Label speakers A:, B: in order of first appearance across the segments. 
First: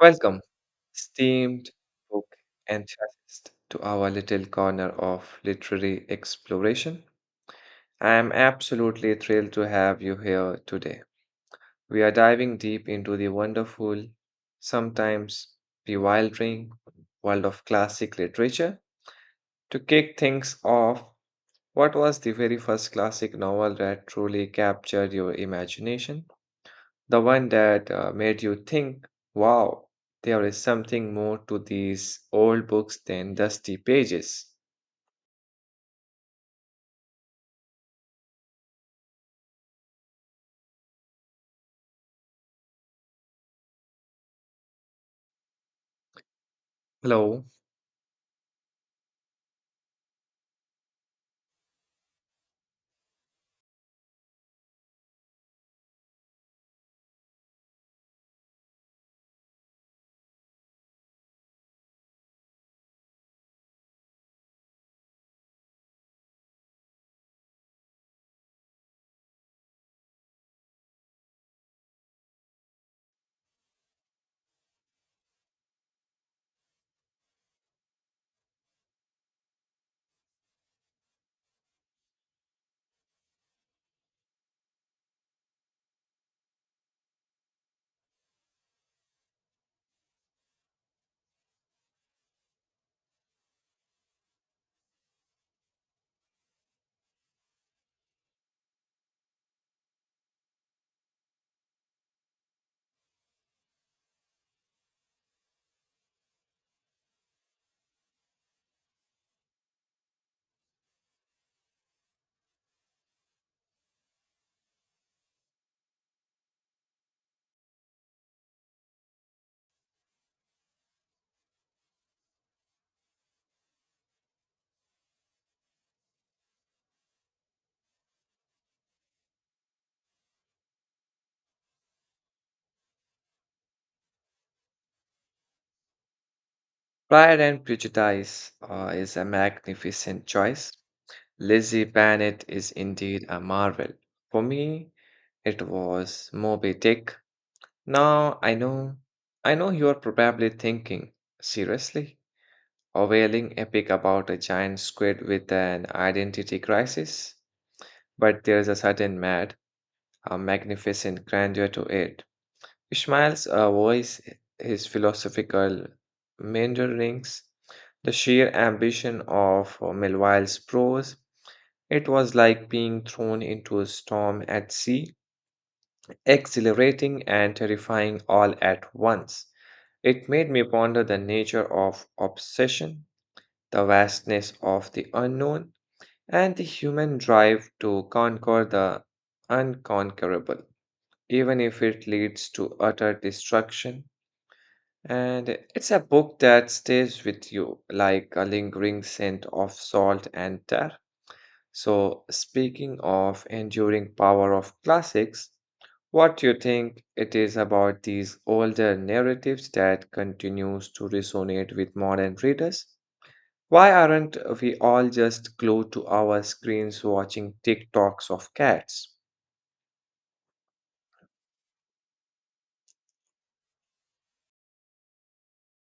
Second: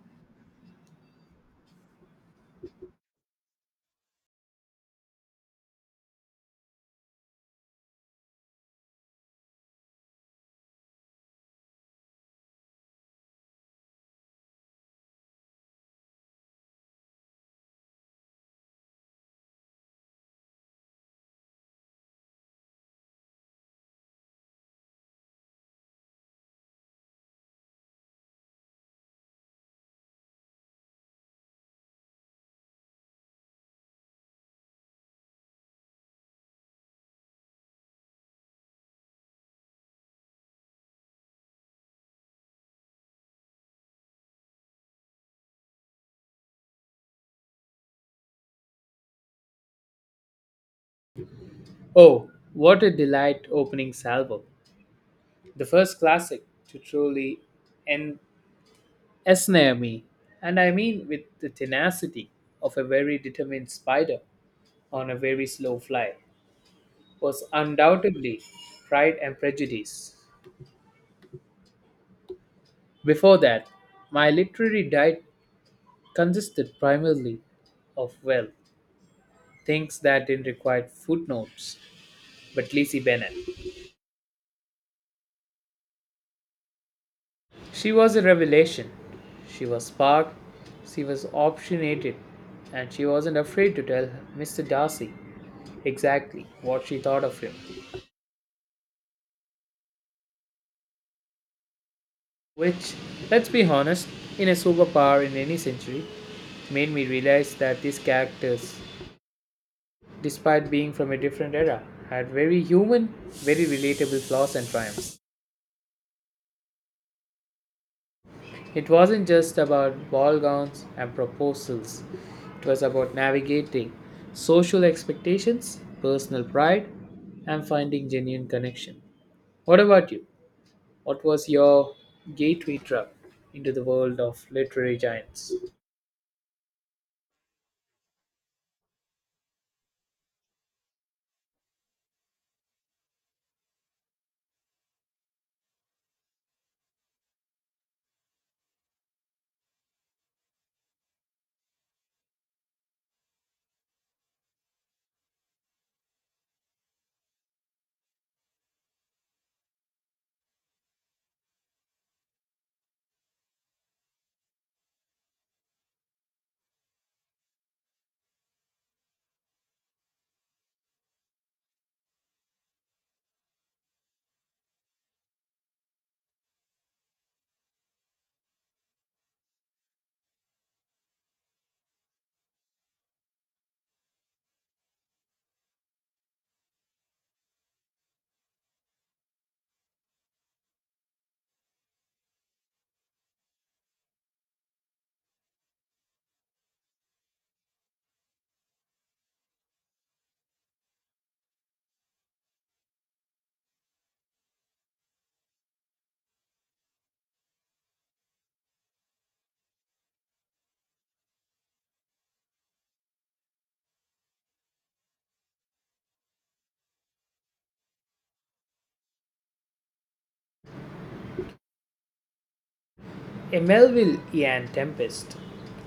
A: Welcome, esteemed book enthusiast, to our little corner of literary exploration. I am absolutely thrilled to have you here today. We are diving deep into the wonderful, sometimes bewildering world of classic literature. To kick things off, what was the very first classic novel that truly captured your imagination? The one that made you think, wow, there is something more to these old books than dusty pages. Hello.
B: Oh, what a delight opening salvo. The first classic to truly en- ensnare me, and I mean with the tenacity of a very determined spider on a very slow fly, was undoubtedly Pride and Prejudice. Before that, my literary diet consisted primarily of, well, things that didn't require footnotes, but Lizzie Bennet. She was a revelation. She was spark, she was opinionated, and she wasn't afraid to tell Mr. Darcy exactly what she thought of him. Which, let's be honest, in a superpower in any century, made me realize that these characters, despite being from a different era, had very human, very relatable flaws and triumphs. It wasn't just about ball gowns and proposals, it was about navigating social expectations, personal pride, and finding genuine connection. What about you? What was your gateway drug into the world of literary giants?
A: Pride and Prejudice is a magnificent choice. Lizzie Bennet is indeed a marvel. For me, it was Moby Dick. Now I know you are probably thinking, seriously? A wailing epic about a giant squid with an identity crisis? But there is a certain mad, a magnificent grandeur to it. Ishmael's voice, his philosophical meanderings, the sheer ambition of Melville's prose, it was like being thrown into a storm at sea, exhilarating and terrifying all at once. It made me ponder the nature of obsession, the vastness of the unknown, and the human drive to conquer the unconquerable, even if it leads to utter destruction. And it's a book that stays with you like a lingering scent of salt and tar. So, speaking of enduring power of classics, what do you think it is about these older narratives that continues to resonate with modern readers? Why aren't we all just glued to our screens watching TikToks of cats?
B: A Melville Ian Tempest.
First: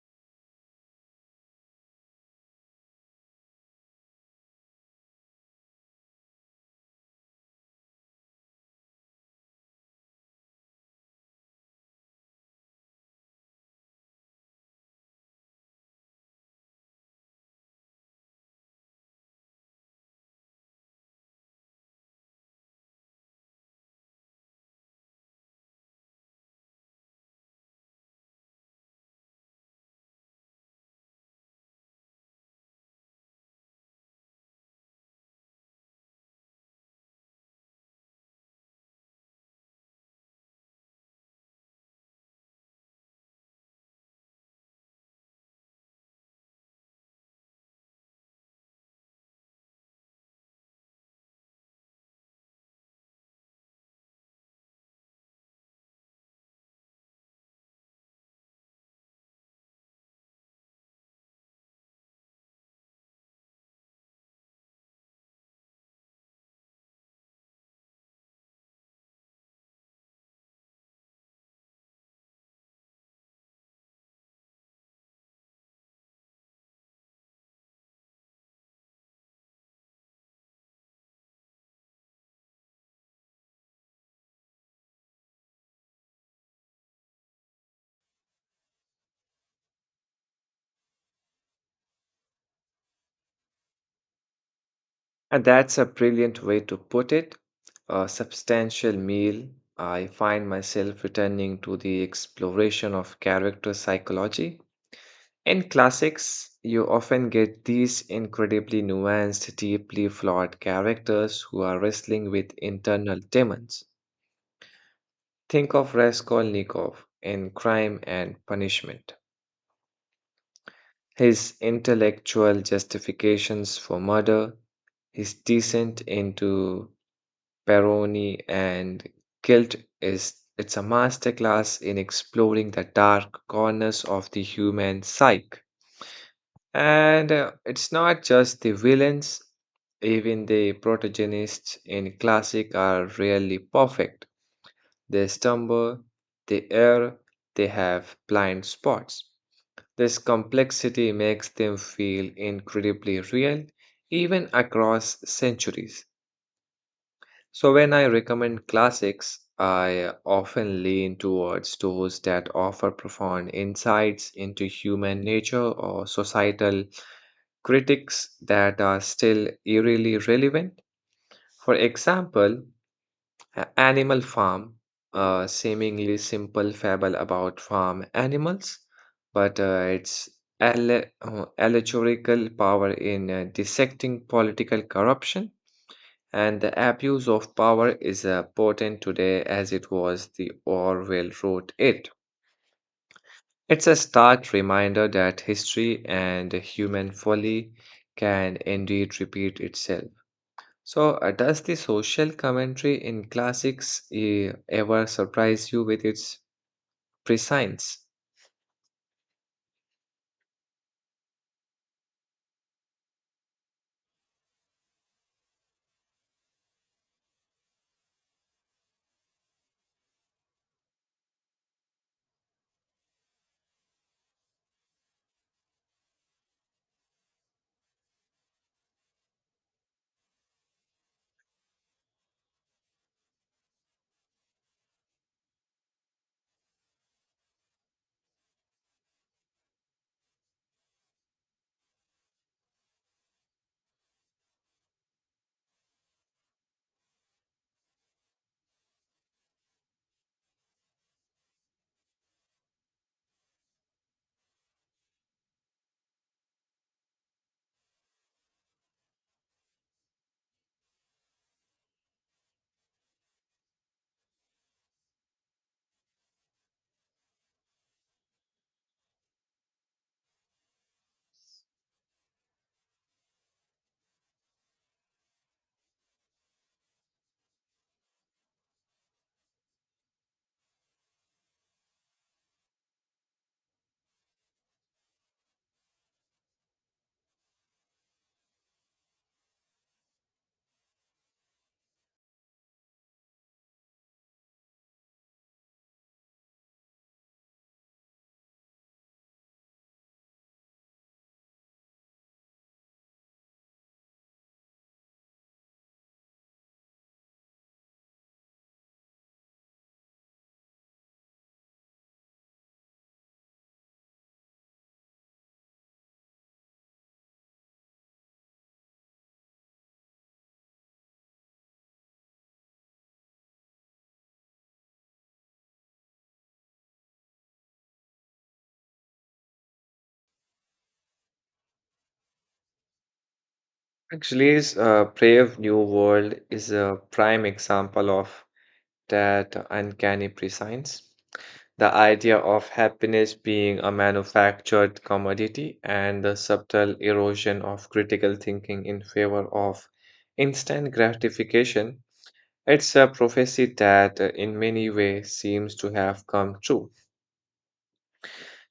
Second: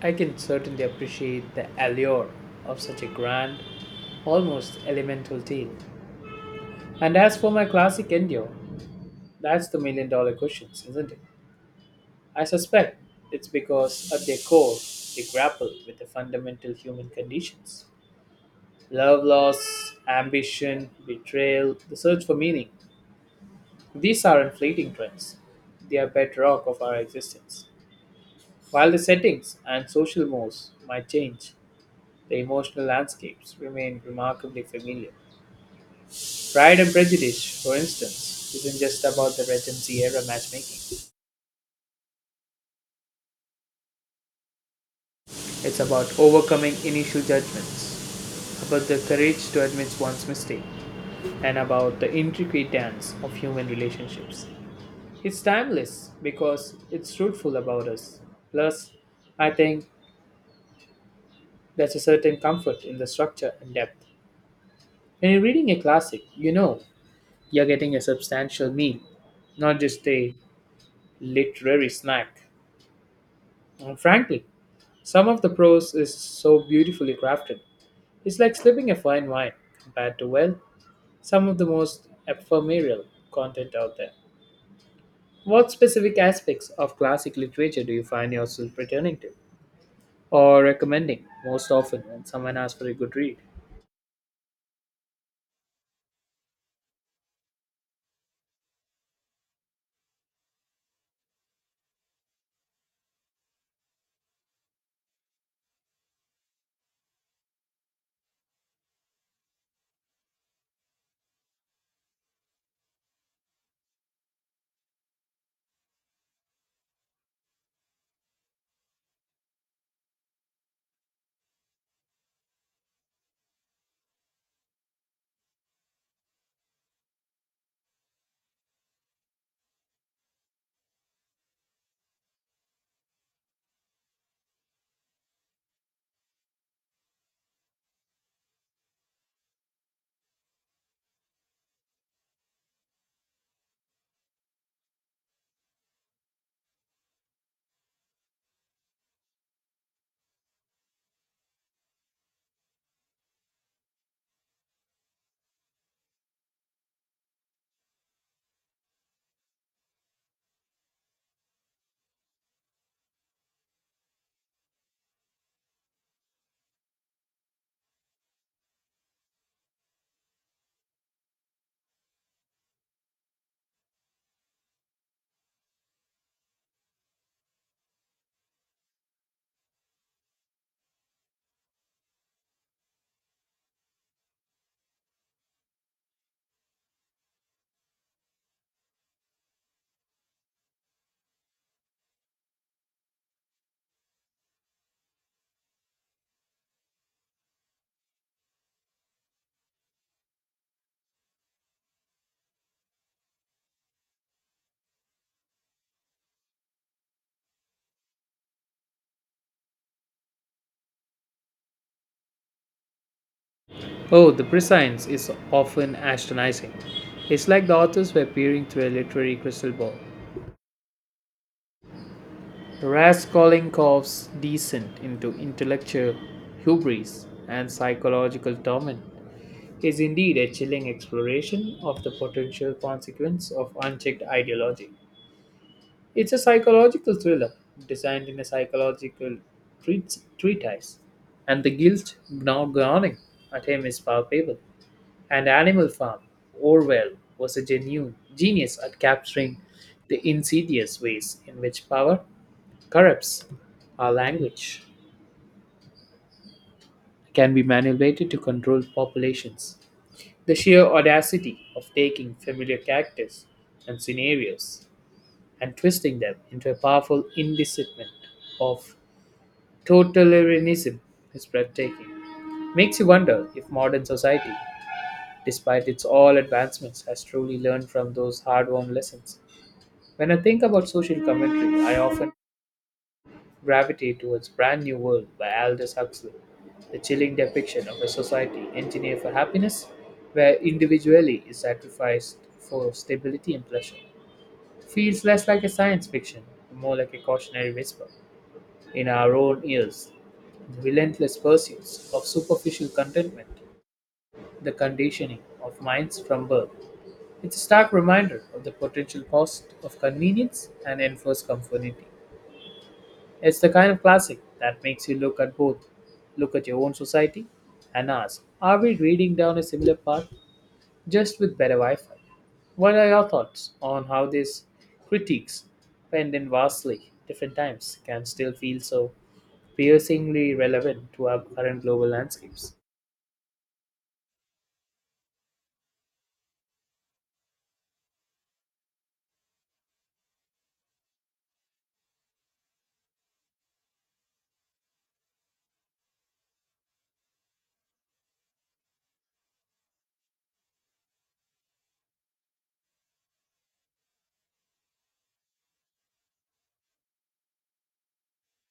B: I can certainly appreciate the allure of such a grand, almost elemental tale. And as for my classic endure, that's the million-dollar question, isn't it? I suspect it's because at their core, they grapple with the fundamental human conditions love loss, ambition, betrayal, the search for meaning. These are inflating trends, they are bedrock of our existence. While the settings and social mores might change, the emotional landscapes remain remarkably familiar. Pride and Prejudice, for instance, isn't just about the Regency era matchmaking. It's about overcoming initial judgments, about the courage to admit one's mistake, and about the intricate dance of human relationships. It's timeless because it's truthful about us. Plus, I think there's a certain comfort in the structure and depth. When you're reading a classic, you know you're getting a substantial meal, not just a literary snack. And frankly, some of the prose is so beautifully crafted. It's like slipping a fine wine compared to, well, some of the most ephemeral content out there. What specific aspects of classic literature do you find yourself returning to or recommending most often when someone asks for a good read?
A: And that's a brilliant way to put it. A substantial meal. I find myself returning to the exploration of character psychology. In classics, you often get these incredibly nuanced, deeply flawed characters who are wrestling with internal demons. Think of Raskolnikov in Crime and Punishment. His intellectual justifications for murder, his descent into Peroni and guilt, is it's a masterclass in exploring the dark corners of the human psyche. And it's not just the villains, even the protagonists in classic are rarely perfect. They stumble, they err, they have blind spots. This complexity makes them feel incredibly real, even across centuries. So, when I recommend classics, I often lean towards those that offer profound insights into human nature or societal critics that are still eerily relevant. For example, Animal Farm, a seemingly simple fable about farm animals, but its allegorical power in dissecting political corruption and the abuse of power is as potent today as it was the Orwell wrote it. It's a stark reminder that history and human folly can indeed repeat itself. So, does the social commentary in classics ever surprise you with its prescience?
B: Oh, the prescience is often astonishing. It's like the authors were peering through a literary crystal ball. Raskolnikov's descent into intellectual hubris and psychological torment is indeed a chilling exploration of the potential consequence of unchecked ideology. It's a psychological thriller designed in a psychological treatise, and the guilt gnawing at him is palpable. And Animal Farm, Orwell was a genuine genius at capturing the insidious ways in which power corrupts our language, can be manipulated to control populations. The sheer audacity of taking familiar characters and scenarios and twisting them into a powerful indictment of totalitarianism is breathtaking. Makes you wonder if modern society, despite its all advancements, has truly learned from those hard-won lessons. When I think about social commentary, I often gravitate towards Brand New World by Aldous Huxley, the chilling depiction of a society engineered for happiness, where individuality is sacrificed for stability and pleasure. Feels less like a science fiction, more like a cautionary whisper. In our own ears, the relentless pursuits of superficial contentment, the conditioning of minds from birth. It's a stark reminder of the potential cost of convenience and enforced conformity. It's the kind of classic that makes you look at both, look at your own society, and ask, are we reading down a similar path just with better Wi Fi? What are your thoughts on how these critiques, penned in vastly different times, can still feel so piercingly relevant to our current global landscapes?
A: Actually, Brave New World is a prime example of that uncanny prescience. The idea of happiness being a manufactured commodity and the subtle erosion of critical thinking in favor of instant gratification, it's a prophecy that in many ways seems to have come true.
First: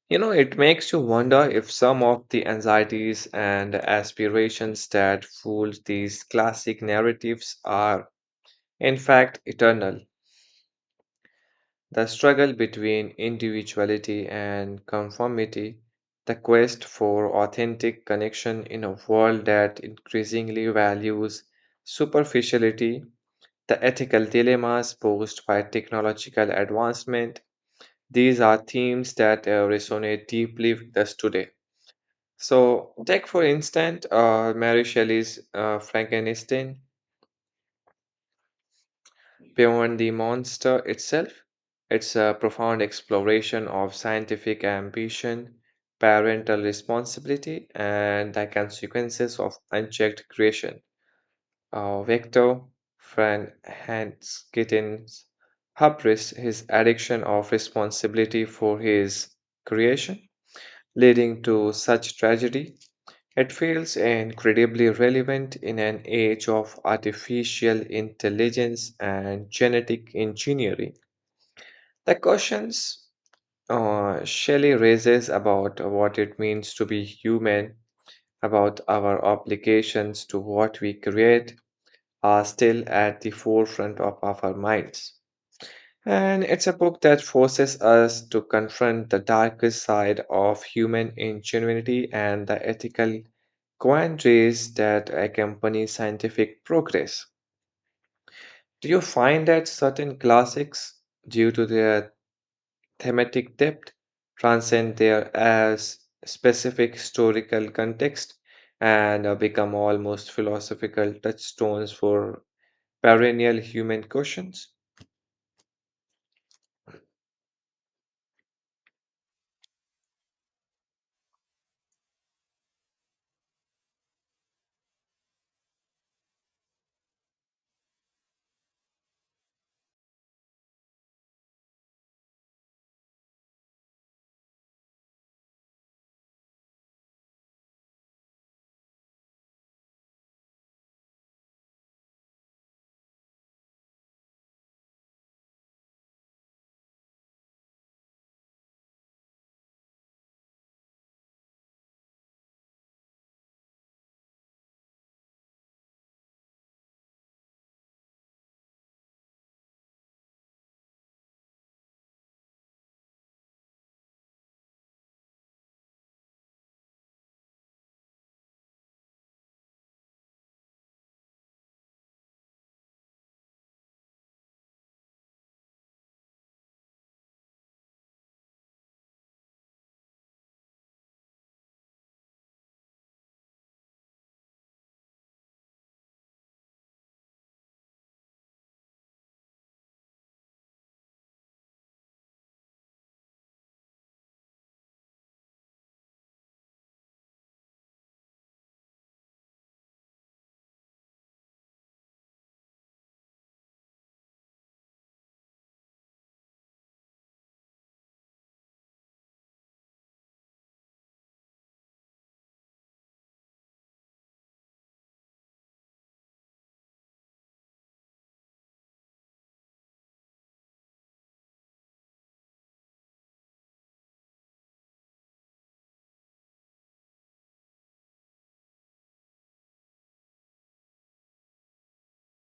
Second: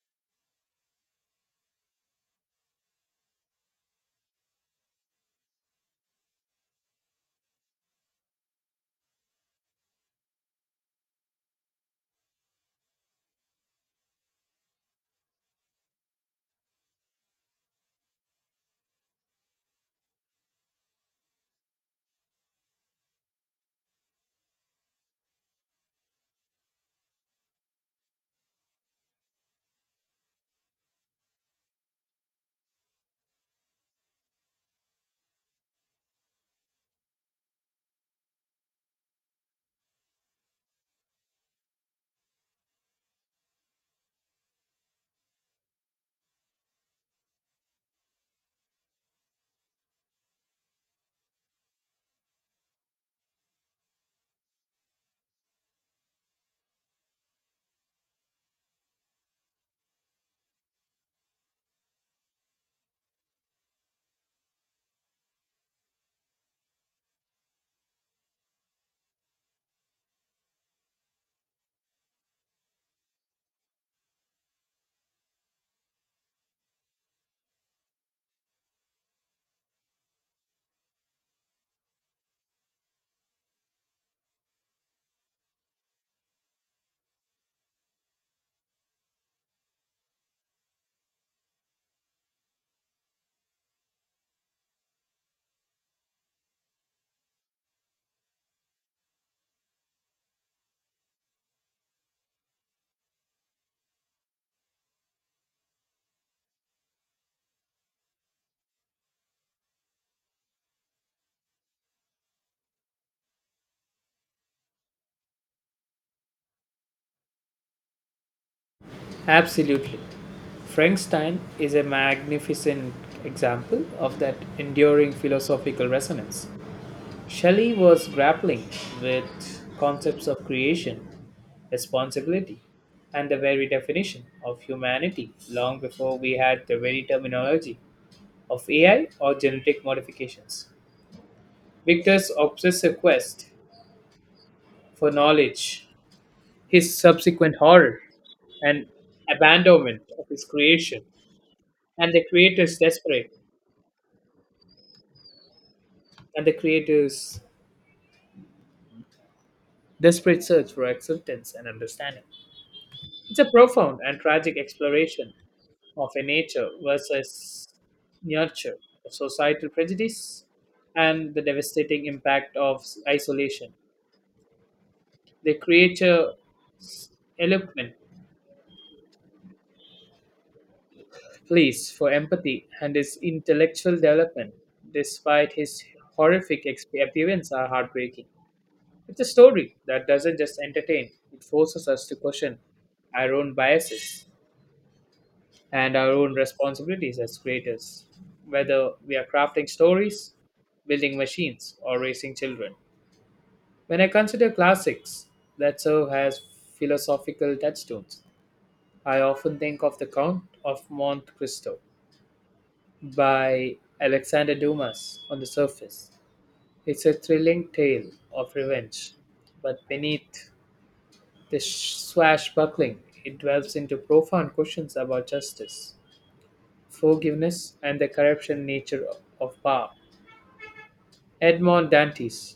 A: You know, it makes you wonder if some of the anxieties and aspirations that fueled these classic narratives are, in fact, eternal. The struggle between individuality and conformity, the quest for authentic connection in a world that increasingly values superficiality, the ethical dilemmas posed by technological advancement, these are themes that resonate deeply with us today. So, take for instance Mary Shelley's Frankenstein. Beyond the monster itself, it's a profound exploration of scientific ambition, parental responsibility, and the consequences of unchecked creation. Victor Frank Hanskittin's hubris, his addiction of responsibility for his creation, leading to such tragedy, it feels incredibly relevant in an age of artificial intelligence and genetic engineering. The questions Shelley raises about what it means to be human, about our obligations to what we create, are still at the forefront of our minds. And it's a book that forces us to confront the darkest side of human ingenuity and the ethical quandaries that accompany scientific progress. Do you find that certain classics, due to their thematic depth, transcend their as specific historical context and become almost philosophical touchstones for perennial human questions?
B: Absolutely. Frankenstein is a magnificent example of that enduring philosophical resonance. Shelley was grappling with concepts of creation, responsibility, and the very definition of humanity long before we had the very terminology of AI or genetic modifications. Victor's obsessive quest for knowledge, his subsequent horror and abandonment of his creation, and the creator's desperate and the creator's desperate search for acceptance and understanding, it's a profound and tragic exploration of a nature versus nurture, of societal prejudice, and the devastating impact of isolation. The creature eloquent pleas for empathy and his intellectual development, despite his horrific appearance, are heartbreaking. It's a story that doesn't just entertain, it forces us to question our own biases and our own responsibilities as creators, whether we are crafting stories, building machines, or raising children. When I consider classics that serve as philosophical touchstones, I often think of The Count of Monte Cristo by Alexander Dumas on the surface. It's a thrilling tale of revenge, but beneath the swashbuckling, it delves into profound questions about justice, forgiveness, and the corruption nature of power. Edmond Dante's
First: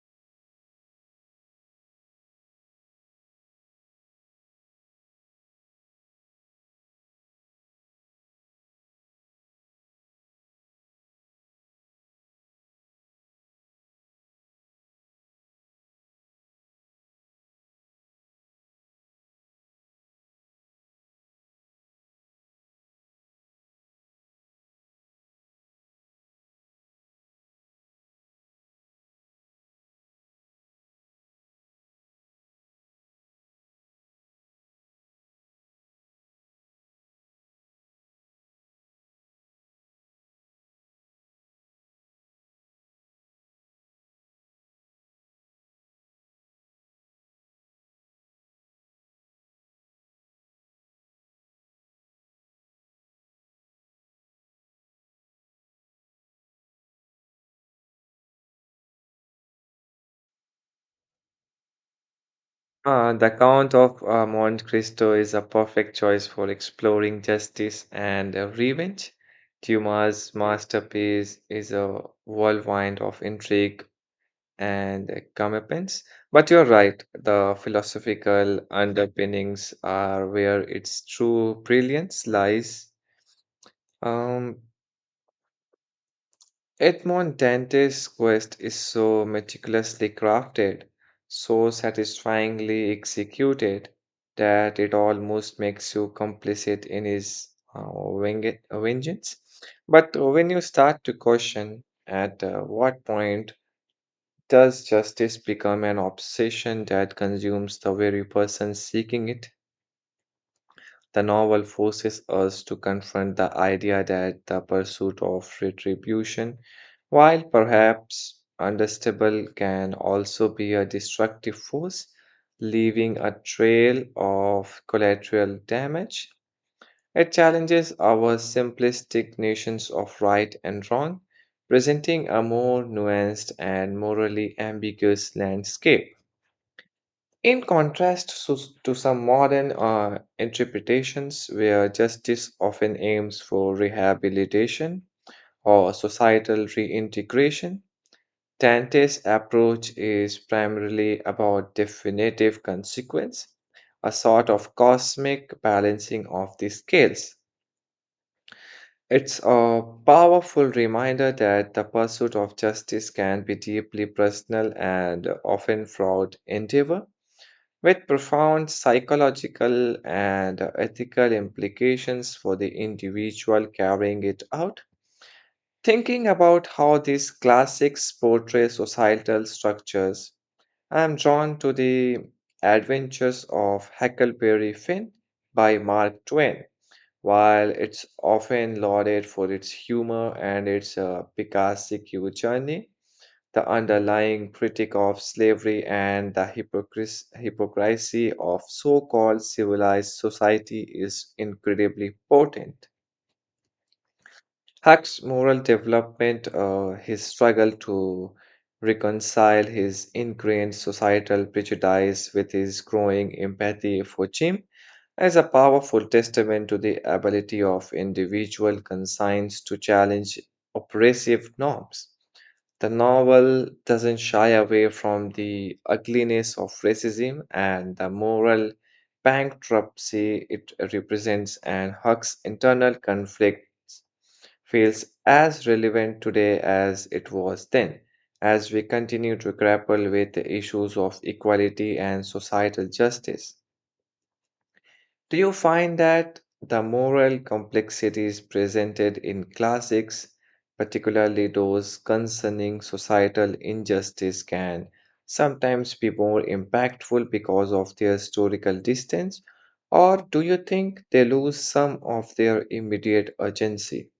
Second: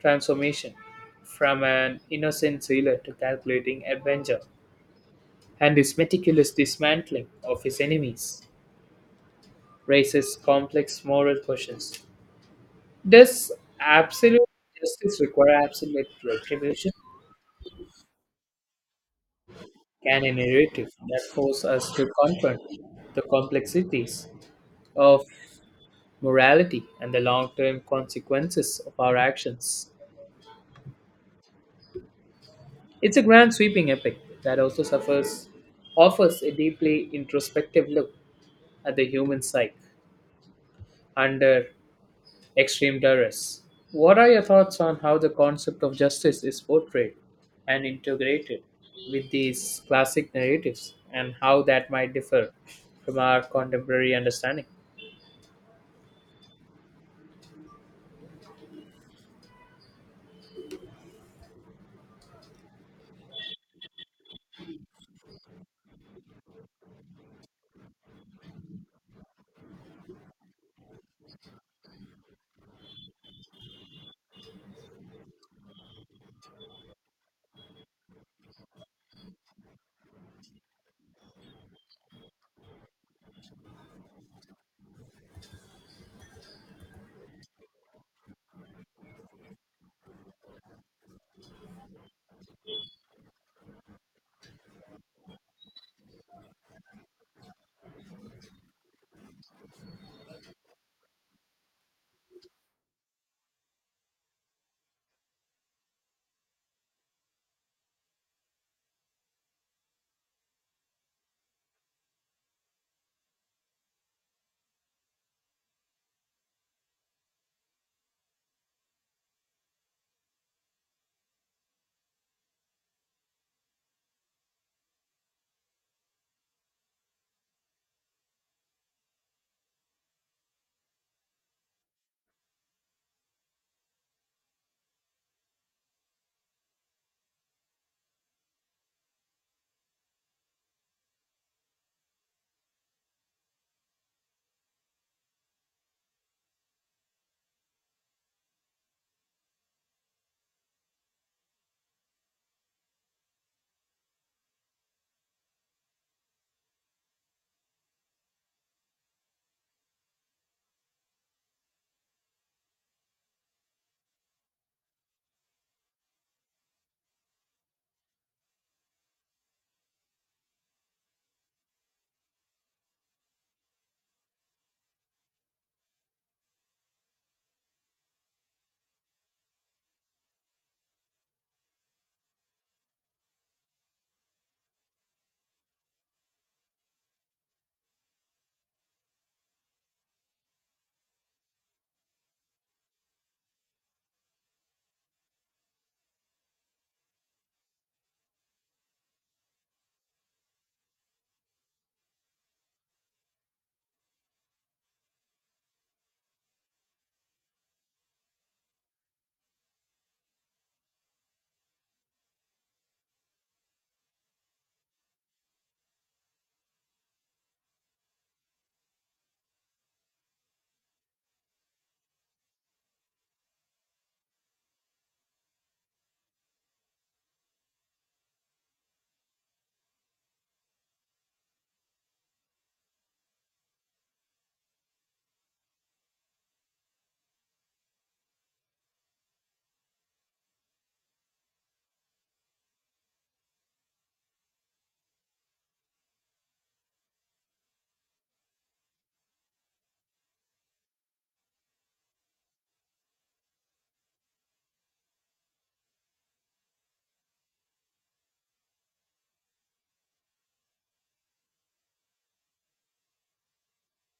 B: transformation from an innocent sailor to calculating adventure and his meticulous dismantling of his enemies raises complex moral questions. Does absolute justice require absolute retribution? Can a narrative that forces us to confront the complexities of morality and the long term consequences of our actions? It's a grand sweeping epic that also suffers offers a deeply introspective look at the human psyche under extreme terrorists. What are your thoughts on how the concept of justice is portrayed and integrated with these classic narratives and how that might differ from our contemporary understanding?
A: Ah, the Count of Monte Cristo is a perfect choice for exploring justice and revenge. Dumas' masterpiece is a whirlwind of intrigue and comeuppance. But you're right, the philosophical underpinnings are where its true brilliance lies. Um, Edmond Dante's quest is so meticulously crafted, so satisfyingly executed, that it almost makes you complicit in his uh, vengeance. But when you start to question at what point does justice become an obsession that consumes the very person seeking it? The novel forces us to confront the idea that the pursuit of retribution, while perhaps understandable, can also be a destructive force, leaving a trail of collateral damage. It challenges our simplistic notions of right and wrong, presenting a more nuanced and morally ambiguous landscape. In contrast to some modern interpretations, where justice often aims for rehabilitation or societal reintegration, Dante's approach is primarily about definitive consequence, a sort of cosmic balancing of the scales. It's a powerful reminder that the pursuit of justice can be deeply personal and often fraught endeavor with profound psychological and ethical implications for the individual carrying it out. Thinking about how these classics portray societal structures, I am drawn to the adventures of Huckleberry Finn by Mark Twain. While it's often lauded for its humor and its Picassic journey, the underlying critique of slavery and the hypocrisy of so called civilized society is incredibly potent. Huck's moral development, his struggle to reconcile his ingrained societal prejudice with his growing empathy for Jim, is a powerful testament to the ability of individual conscience to challenge oppressive norms. The novel doesn't shy away from the ugliness of racism and the moral bankruptcy it represents, and Huck's internal conflict feels as relevant today as it was then, as we continue to grapple with the issues of equality and societal justice. Do you find that the moral complexities presented in classics, particularly those concerning societal injustice, can sometimes be more impactful because of their historical distance? Or do you think they lose some of their immediate urgency?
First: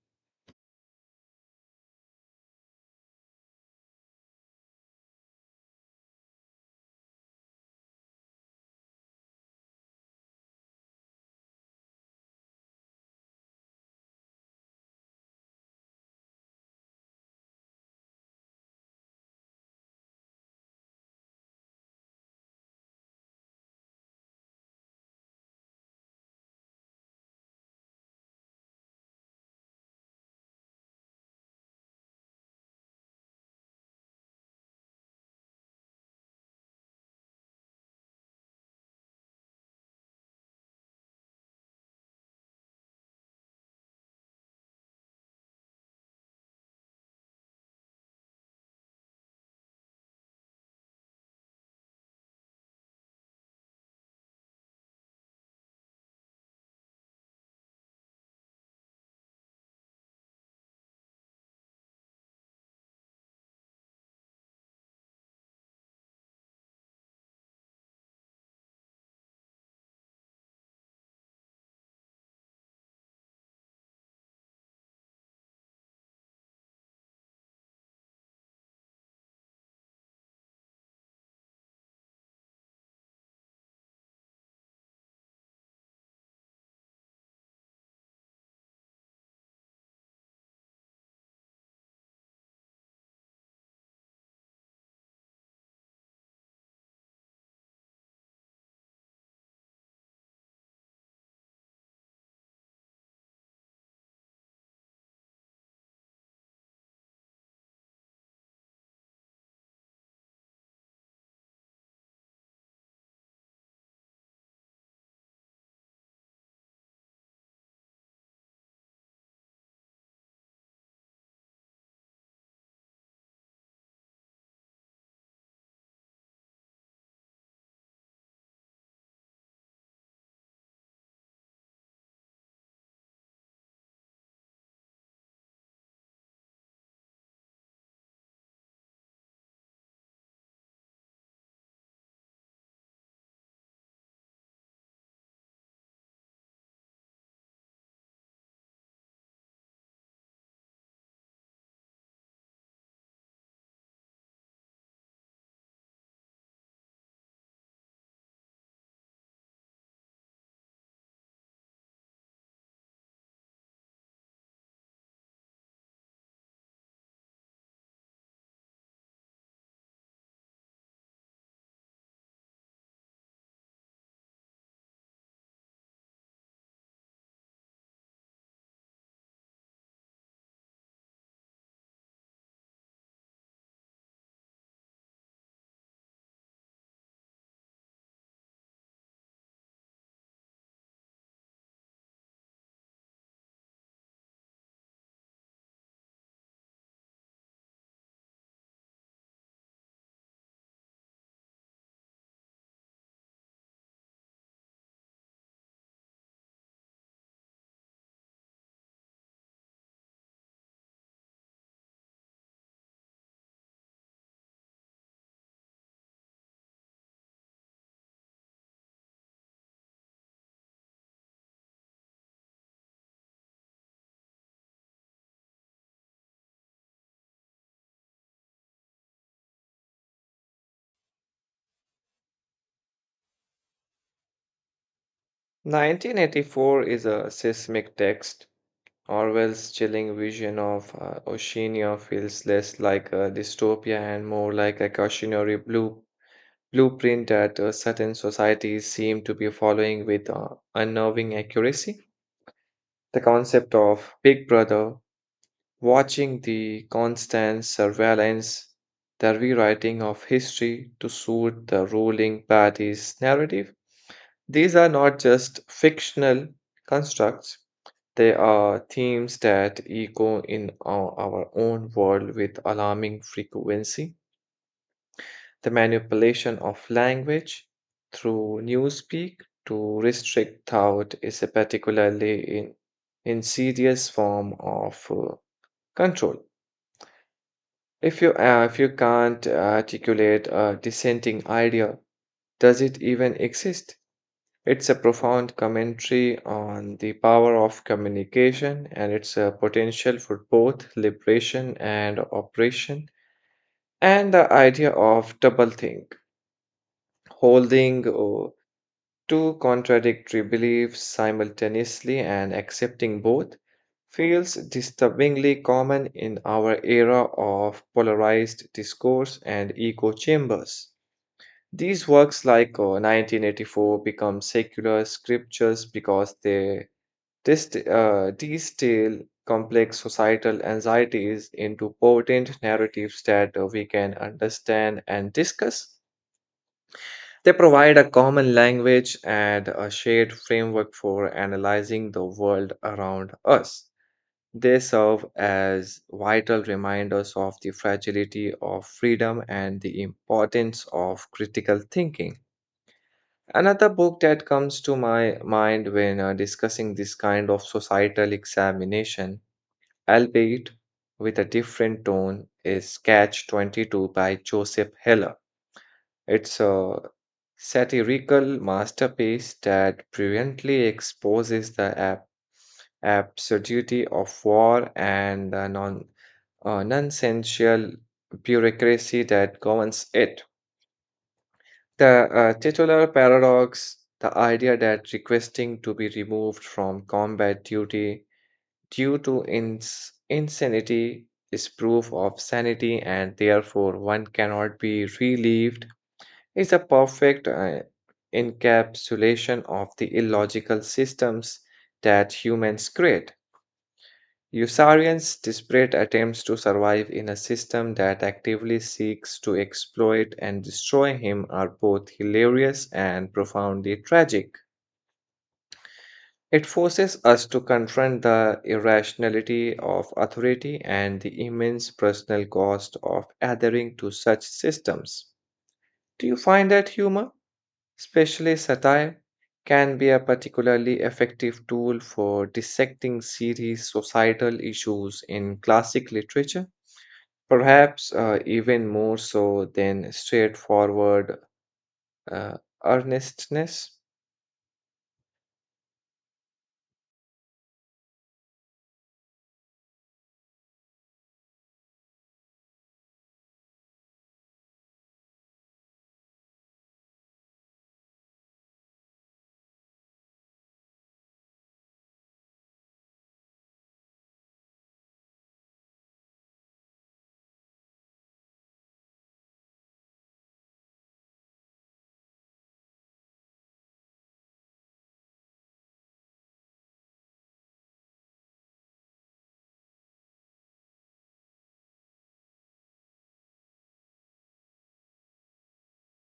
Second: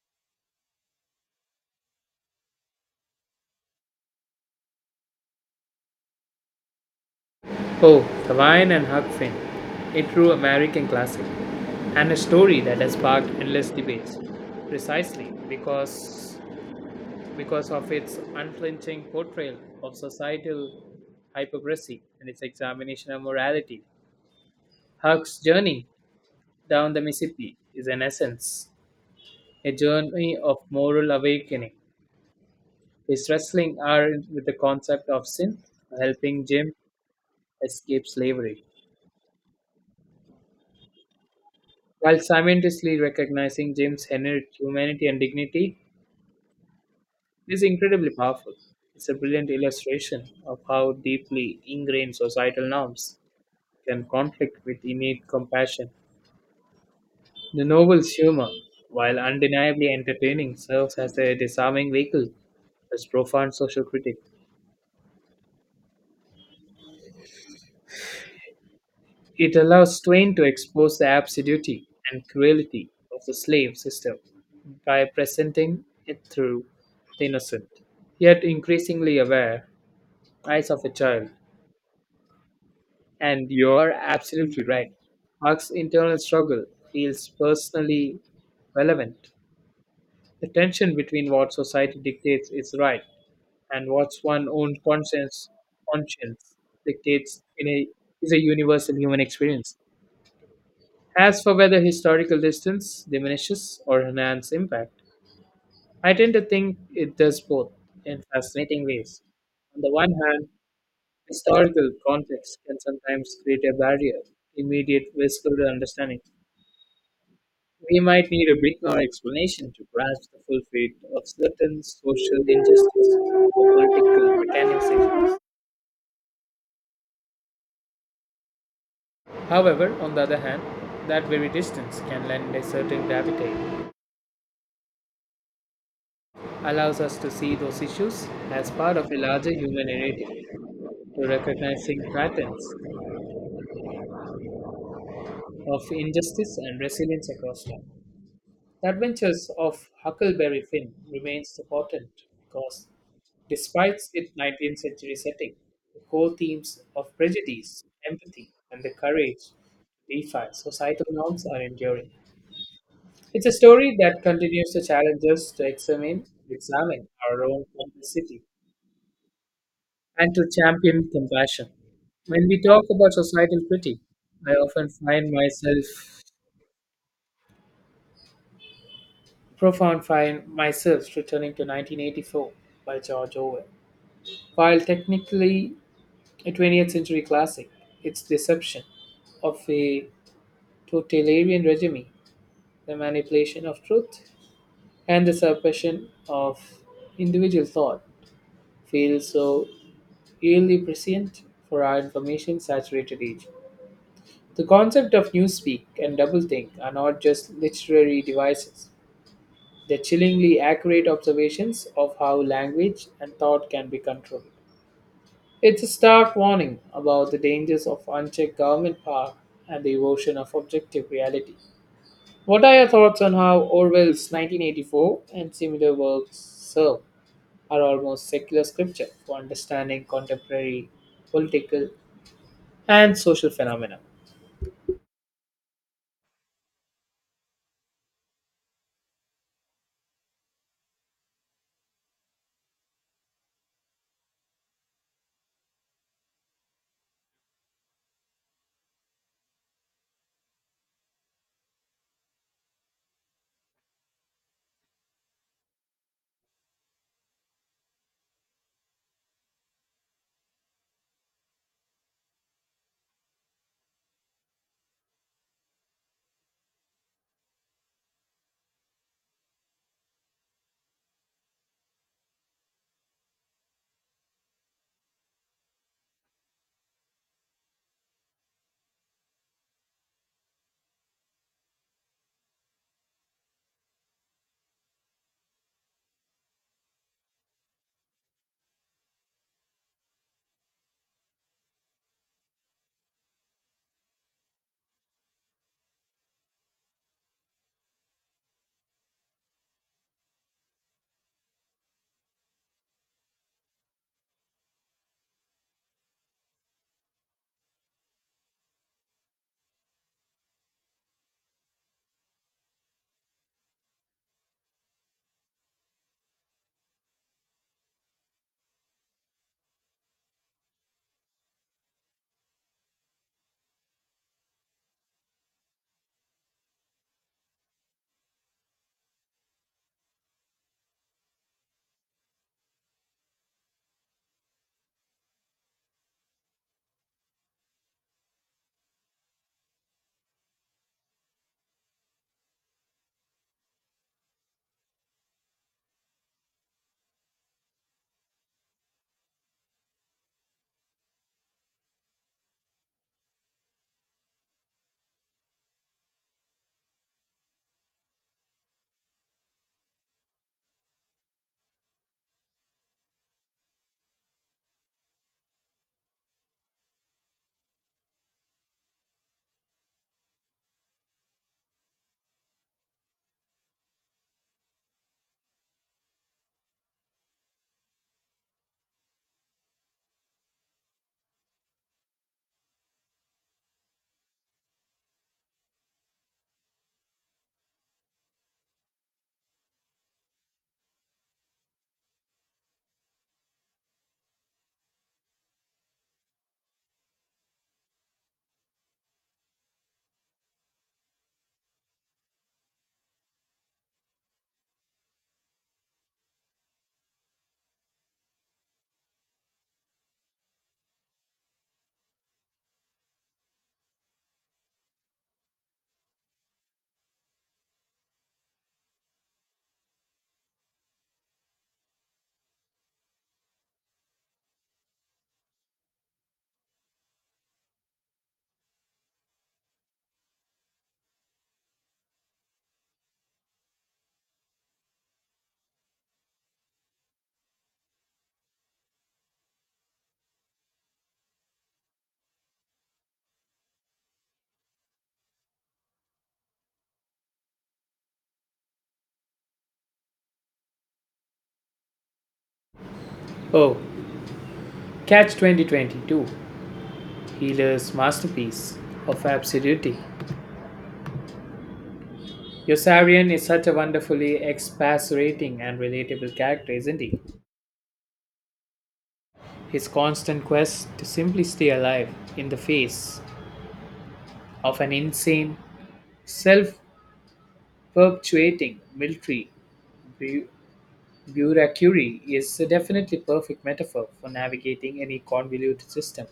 B: Oh, The Lion and Huck Finn, a true American classic, and a story that has sparked endless debates precisely because of its unflinching portrayal of societal hypocrisy and its examination of morality. Huck's journey down the Mississippi is, in essence, a journey of moral awakening. His wrestling are with the concept of sin, helping Jim escape slavery, while simultaneously recognizing Jim's inherent humanity and dignity is incredibly powerful. It's a brilliant illustration of how deeply ingrained societal norms can conflict with innate compassion. The novel's humor, while undeniably entertaining, serves as a disarming vehicle as profound social critic. It allows Twain to expose the absurdity and cruelty of the slave system by presenting it through the innocent, yet increasingly aware, eyes of a child. And you're absolutely right. Huck's internal struggle feels personally relevant. The tension between what society dictates is right and what one's own conscience dictates in a, is a universal human experience. As for whether historical distance diminishes or enhances impact, I tend to think it does both in fascinating ways. On the one hand, historical context can sometimes create a barrier, immediate visible to understanding. We might need a bit more explanation to grasp the full fate of certain social injustices or political mechanics. However, on the other hand, that very distance can lend a certain gravity, allows us to see those issues as part of a larger human narrative, to recognizing patterns of injustice and resilience across time. The Adventures of Huckleberry Finn remains important because, despite its 19th century setting, the core themes of prejudice, empathy, and the courage to defy societal norms are enduring. It's a story that continues to challenge us to examine our own complexity and to champion compassion. When we talk about societal pity, I often find myself returning to 1984 by George Orwell. While technically a 20th century classic, its deception of a totalitarian regime, the manipulation of truth, and the suppression of individual thought feels so eerily prescient for our information saturated age. The concept of newspeak and doublethink are not just literary devices, they're chillingly accurate observations of how language and thought can be controlled. It's a stark warning about the dangers of unchecked government power and the erosion of objective reality. What are your thoughts on how Orwell's 1984 and similar works serve are almost secular scripture for understanding contemporary political and social phenomena?
A: 1984 is a seismic text. Orwell's chilling vision of Oceania feels less like a dystopia and more like a cautionary blueprint that certain societies seem to be following with unnerving accuracy. The concept of Big Brother watching, the constant surveillance, the rewriting of history to suit the ruling party's narrative. These are not just fictional constructs, they are themes that echo in our own world with alarming frequency. The manipulation of language through newspeak to restrict thought is a particularly insidious form of control. If you can't articulate a dissenting idea, does it even exist? It's a profound commentary on the power of communication and its potential for both liberation and oppression, and the idea of doublethink, holding two contradictory beliefs simultaneously and accepting both feels disturbingly common in our era of polarized discourse and echo chambers. These works like 1984 become secular scriptures because they distill complex societal anxieties into potent narratives that we can understand and discuss. They provide a common language and a shared framework for analyzing the world around us. They serve as vital reminders of the fragility of freedom and the importance of critical thinking. Another book that comes to my mind when discussing this kind of societal examination, albeit with a different tone, is Catch 22 by Joseph Heller. It's a satirical masterpiece that brilliantly exposes the absurdity of war and the nonsensical bureaucracy that governs it. The titular paradox, the idea that requesting to be removed from combat duty due to insanity is proof of sanity and therefore one cannot be relieved, is a perfect encapsulation of the illogical systems that humans create. Usarians' desperate attempts to survive in a system that actively seeks to exploit and destroy him are both hilarious and profoundly tragic. It forces us to confront the irrationality of authority and the immense personal cost of adhering to such systems. Do you find that humor, especially satire, can be a particularly effective tool for dissecting serious societal issues in classic literature, perhaps even more so than straightforward uh, earnestness?
B: Oh, catch 2022 Healer's masterpiece of absurdity. Yossarian is such a wonderfully exasperating and relatable character, isn't he? His constant quest to simply stay alive in the face of an insane, self perpetuating military bu- bureaucracy is a definitely perfect metaphor for navigating any convoluted system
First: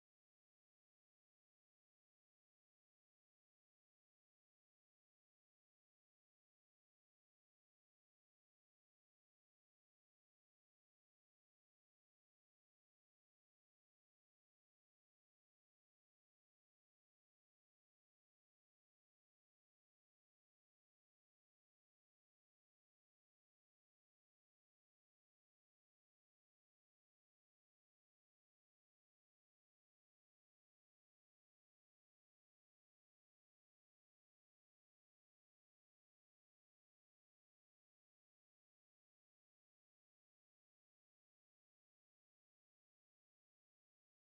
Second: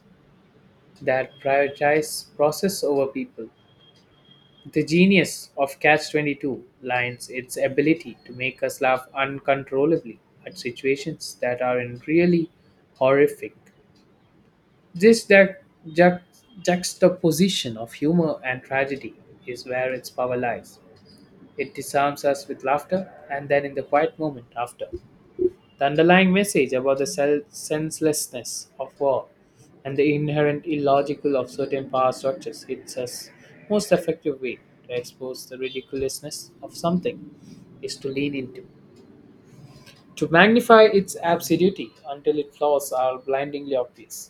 B: that prioritizes process over people. The genius of Catch 22 lies in its ability to make us laugh uncontrollably at situations that are in really horrific. This ju- juxtaposition of humor and tragedy is where its power lies. It disarms us with laughter and then in the quiet moment after. The underlying message about the senselessness of war and the inherent illogical of certain power structures hits us most effective way to expose the ridiculousness of something is to lean into. To magnify its absurdity until its flaws are blindingly obvious.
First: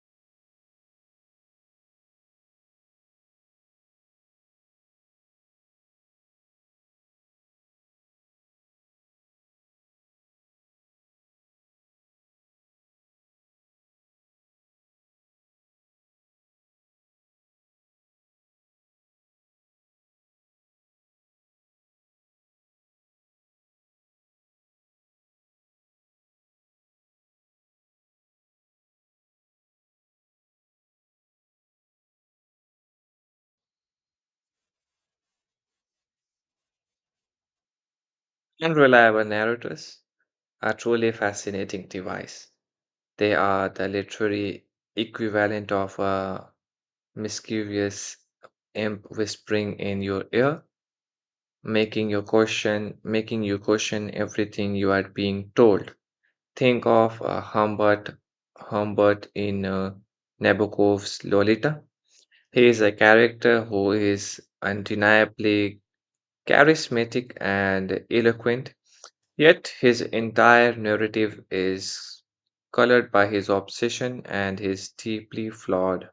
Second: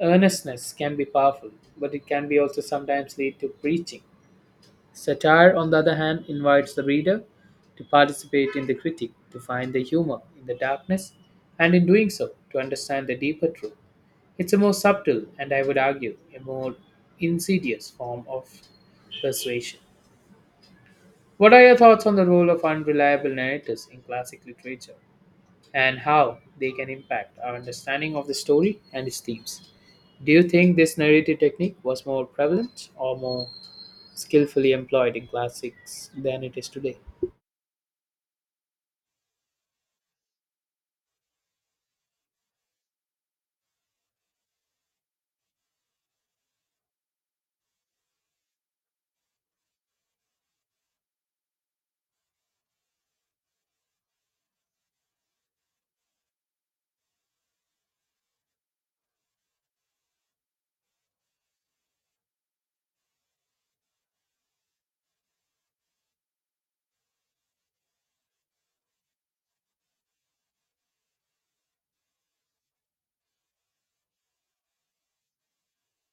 B: Earnestness can be powerful, but it can be also sometimes lead to preaching. Satire, on the other hand, invites the reader to participate in the critique, to find the humor in the darkness, and in doing so, to understand the deeper truth. It's a more subtle, and I would argue, a more insidious form of persuasion. What are your thoughts on the role of unreliable narrators in classic literature and how they can impact our understanding of the story and its themes? Do you think this narrative technique was more prevalent or more skillfully employed in classics than it is today?
A: And reliable narrators are truly fascinating device. They are the literary equivalent of a mischievous imp whispering in your ear, making you question everything you are being told. Think of Humbert Humbert in Nabokov's Lolita. He is a character who is undeniably charismatic and eloquent, yet his entire narrative is colored by his obsession and his deeply flawed,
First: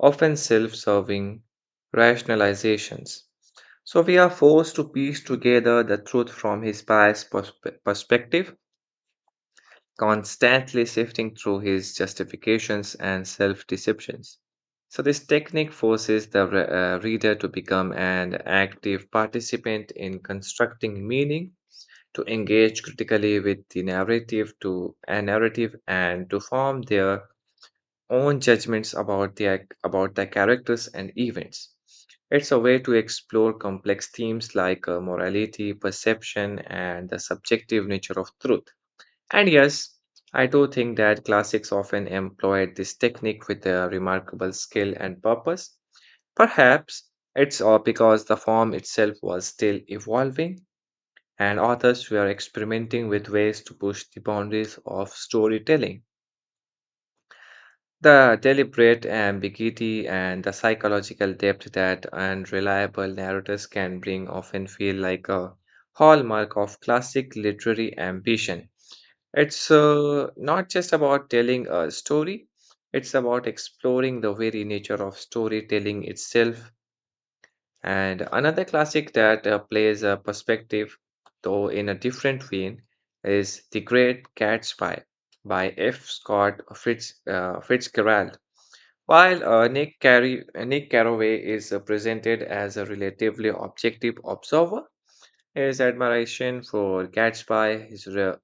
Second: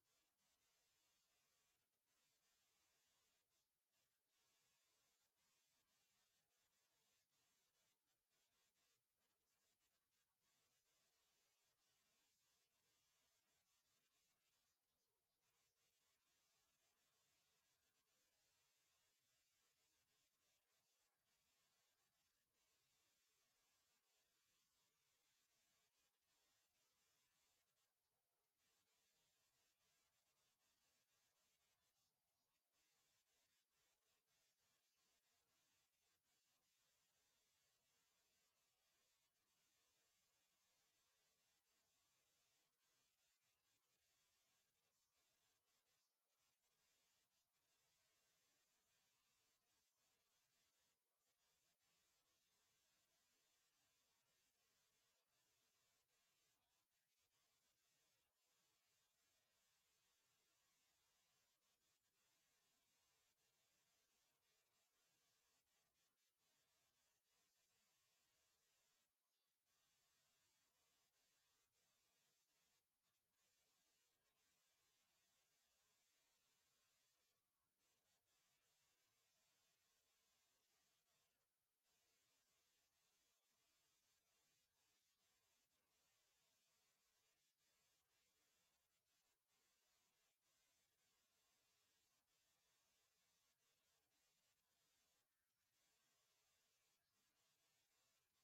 A: often self serving rationalizations. So we are forced to piece together the truth from his past perspective, constantly sifting through his justifications and self deceptions. So, this technique forces the reader to become an active participant in constructing meaning, to engage critically with the narrative, to a narrative, and to form their own judgments about their characters and events. It's a way to explore complex themes like morality, perception, and the subjective nature of truth. And yes, I do think that classics often employed this technique with a remarkable skill and purpose. Perhaps it's all because the form itself was still evolving and authors were experimenting with ways to push the boundaries of storytelling. The deliberate ambiguity and the psychological depth that unreliable narrators can bring often feel like a hallmark of classic literary ambition. It's not just about telling a story, it's about exploring the very nature of storytelling itself, and another classic that plays a perspective, though in a different vein, is The Great Gatsby by F. Scott Fitzgerald. While Nick Carraway is presented as a relatively objective observer, his admiration for Gatsby, his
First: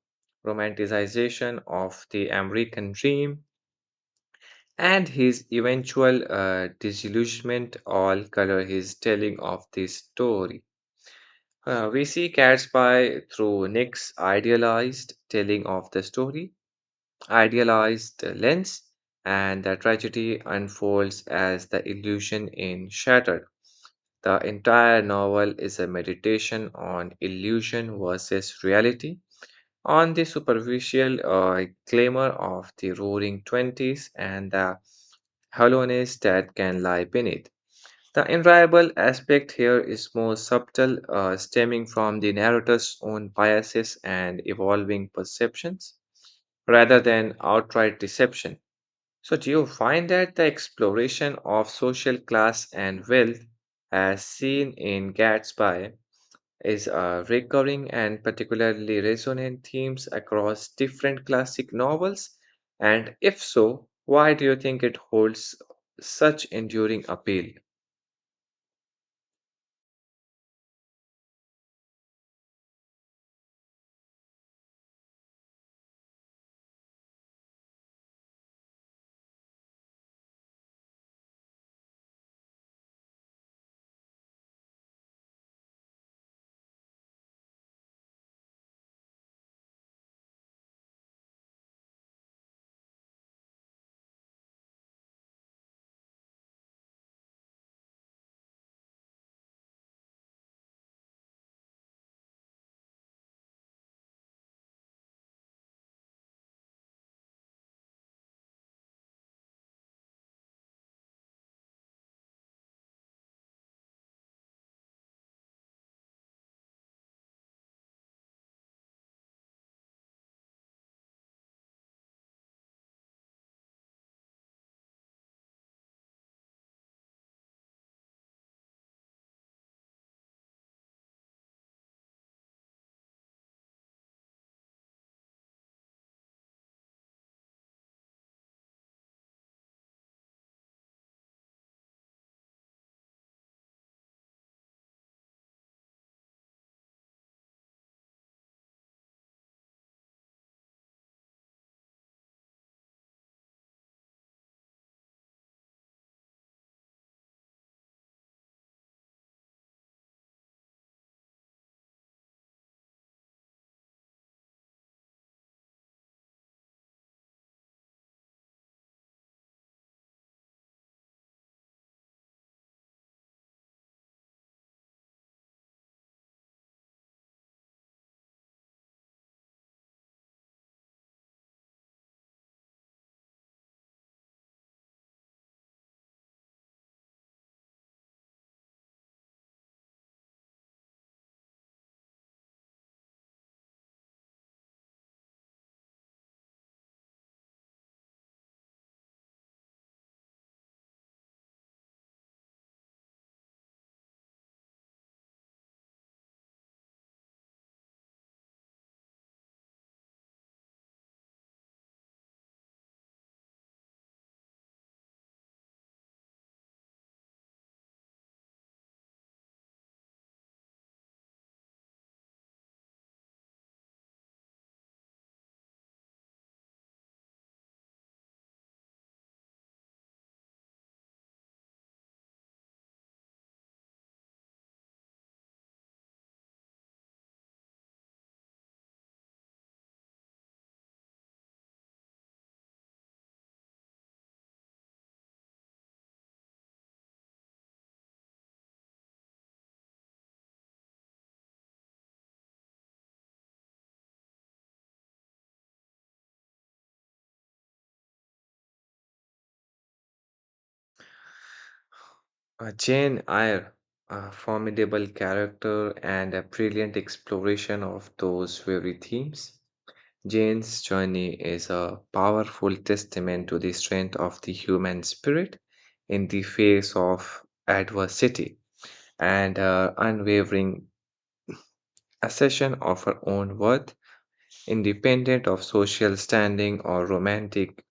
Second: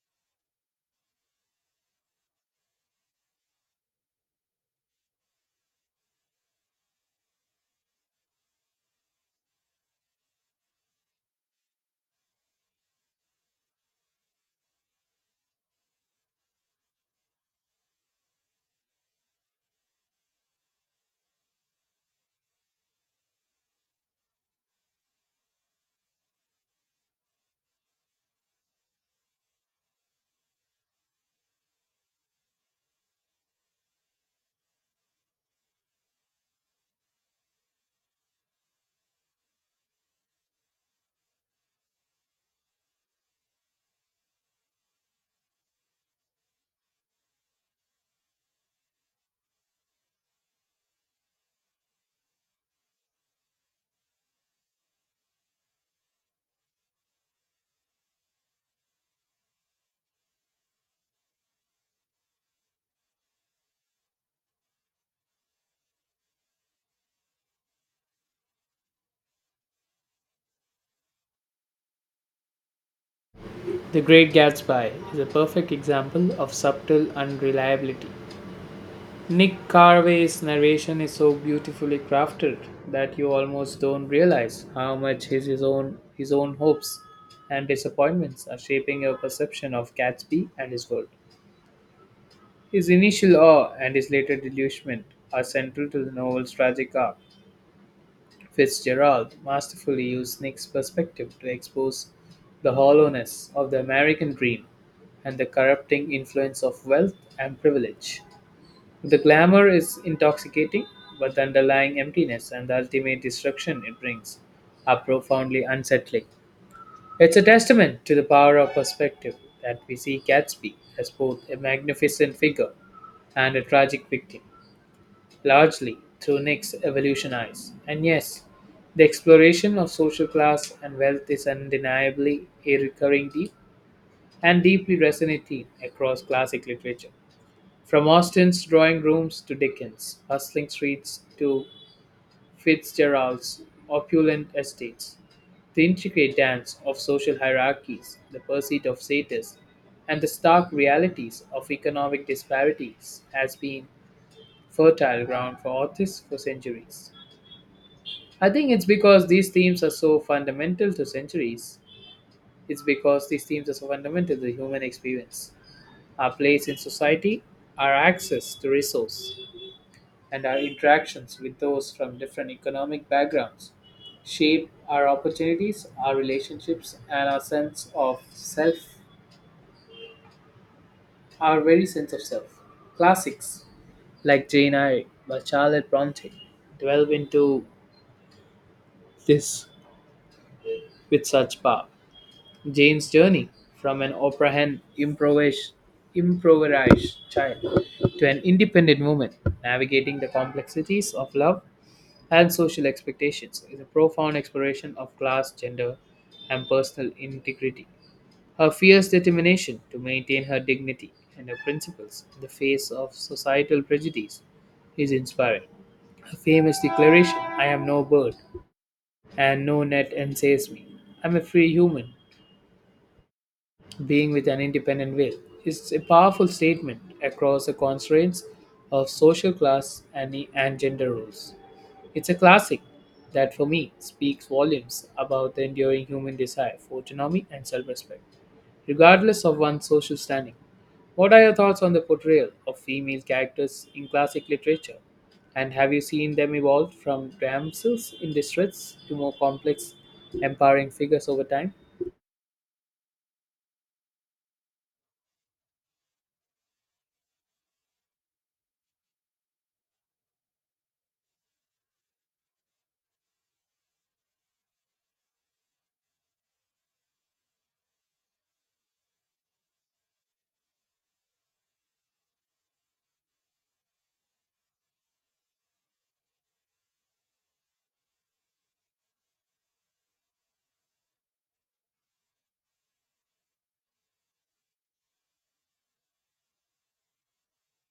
A: romanticization of the American dream, and his eventual disillusionment all color his telling of this story. We see Cat's through Nick's idealized telling of the story, idealized lens, and the tragedy unfolds as the illusion in Shattered. The entire novel is a meditation on illusion versus reality, on the superficial glamour of the roaring 20s and the hollowness that can lie beneath. The enviable aspect here is more subtle, stemming from the narrator's own biases and evolving perceptions rather than outright deception. So, do you find that the exploration of social class and wealth, as seen in Gatsby, is recurring and particularly resonant themes across different classic novels? And if so, why do you think it holds such enduring appeal?
B: The Great Gatsby is a perfect example of subtle unreliability. Nick Carraway's narration is so beautifully crafted that you almost don't realize how much his own hopes and disappointments are shaping your perception of Gatsby and his world. His initial awe and his later delusion are central to the novel's tragic arc. Fitzgerald masterfully used Nick's perspective to expose the hollowness of the American dream and the corrupting influence of wealth and privilege. The glamour is intoxicating, but the underlying emptiness and the ultimate destruction it brings are profoundly unsettling. It's a testament to the power of perspective that we see Gatsby as both a magnificent figure and a tragic victim, largely through Nick's evolution eyes. And yes, the exploration of social class and wealth is undeniably a recurring theme and deeply resonant theme across classic literature. From Austen's drawing rooms to Dickens, bustling streets to Fitzgerald's opulent estates, the intricate dance of social hierarchies, the pursuit of status, and the stark realities of economic disparities has been fertile ground for authors for centuries. I think it's because these themes are so fundamental to centuries. It's because these themes are so fundamental to the human experience, our place in society, our access to resource, and our interactions with those from different economic backgrounds shape our opportunities, our relationships, and our very sense of self. Classics like Jane Eyre by Charlotte Bronte delve into this with such power. Jane's journey from an opera hen improvised child to an independent woman navigating the complexities of love and social expectations is a profound exploration of class, gender, and personal integrity. Her fierce determination to maintain her dignity and her principles in the face of societal prejudice is inspiring. Her famous declaration, "I am no bird and no net enslaves me. I'm a free human being with an independent will," is a powerful statement across the constraints of social class and gender roles. It's a classic that, for me, speaks volumes about the enduring human desire for autonomy and self respect, regardless of one's social standing. What are your thoughts on the portrayal of female characters in classic literature? And have you seen them evolve from damsels in distress to more complex, empowering figures over time?
A: Jane Eyre, a formidable character and a brilliant exploration of those very themes. Jane's journey is a powerful testament to the strength of the human spirit in the face of adversity, and her unwavering assertion of her own worth, independent of social standing or romantic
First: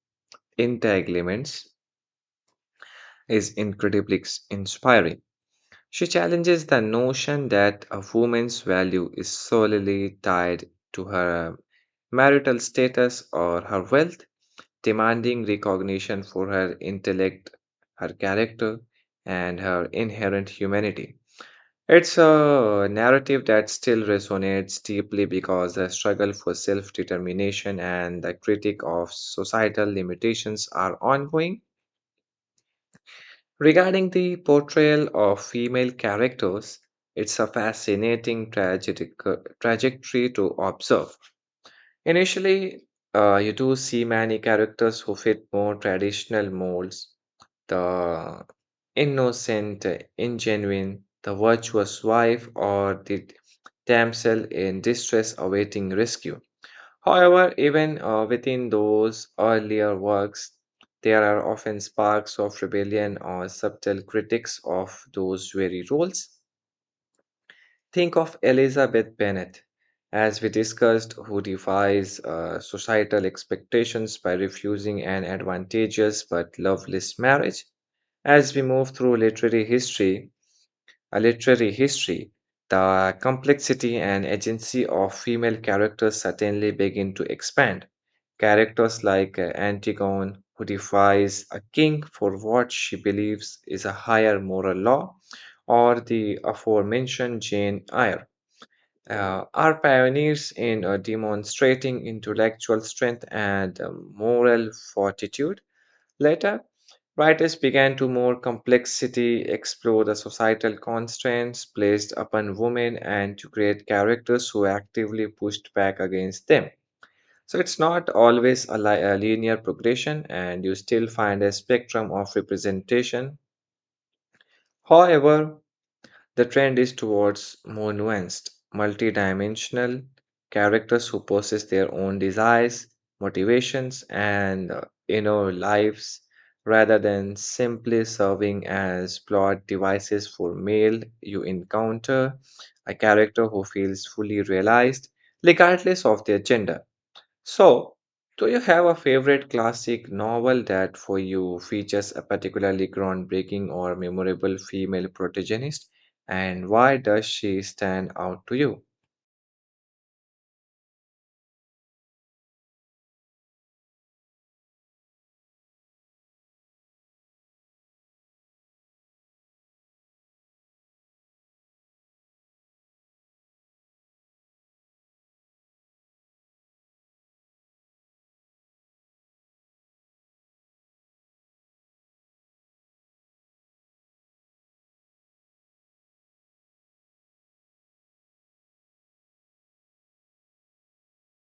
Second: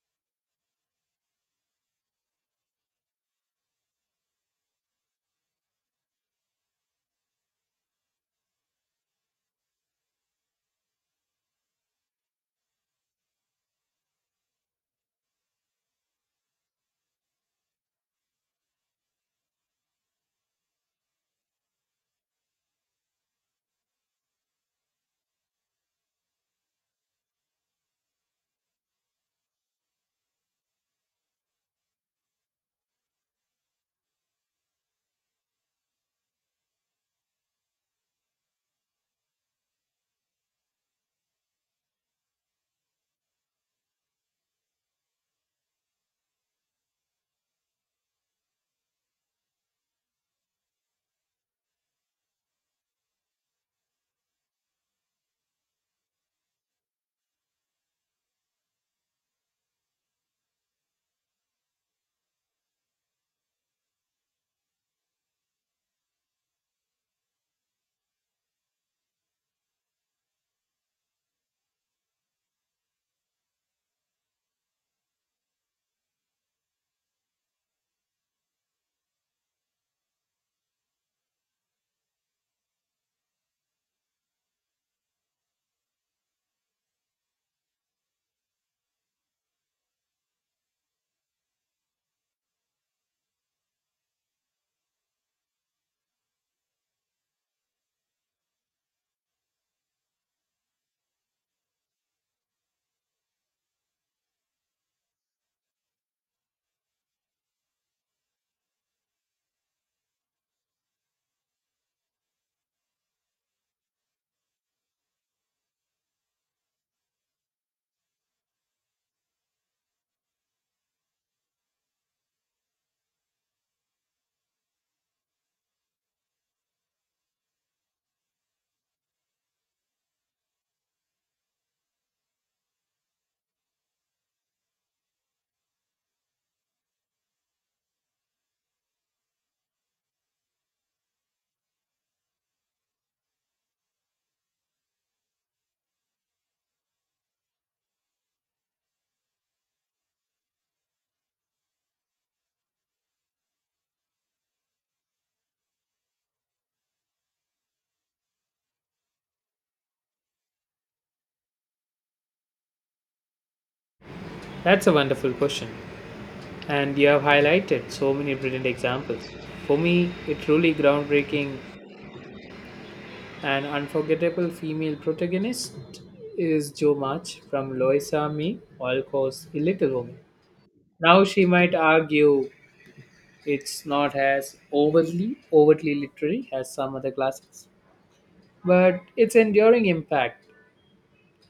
A: entanglements, is inspiring. She challenges the notion that a woman's value is solely tied to her marital status or her wealth, demanding recognition for her intellect, her character, and her inherent humanity. It's a narrative that still resonates deeply because the struggle for self determination and the critique of societal limitations are ongoing. Regarding the portrayal of female characters, it's a fascinating tragic, trajectory to observe. Initially, you do see many characters who fit more traditional molds. The innocent, ingenuine, the virtuous wife, or the damsel in distress awaiting rescue. However, even within those earlier works, there are often sparks of rebellion or subtle critics of those very roles. Think of Elizabeth Bennet, as we discussed, who defies societal expectations by refusing an advantageous but loveless marriage. As we move through literary history, a literary history, the complexity and agency of female characters certainly begin to expand. Characters like Antigone, who defies a king for what she believes is a higher moral law, or the aforementioned Jane Eyre, are pioneers in demonstrating intellectual strength and moral fortitude. Later, writers began to more complexity, explore the societal constraints placed upon women, and to create characters who actively pushed back against them. So it's not always a, a linear progression, and you still find a spectrum of representation. However, the trend is towards more nuanced, multidimensional characters who possess their own desires, motivations, and inner lives rather than simply serving as plot devices for male you encounter a character who feels fully realized regardless of their gender. So, do you have a favorite classic novel that for you features a particularly groundbreaking or memorable female protagonist? And why does she stand out to you?
B: That's a wonderful question, and you have highlighted so many brilliant examples. For me, a truly groundbreaking and unforgettable female protagonist is Jo March from Loisa Me, All Cause a Little Woman. Now, she might argue it's not as overtly literary as some other classics, but its enduring impact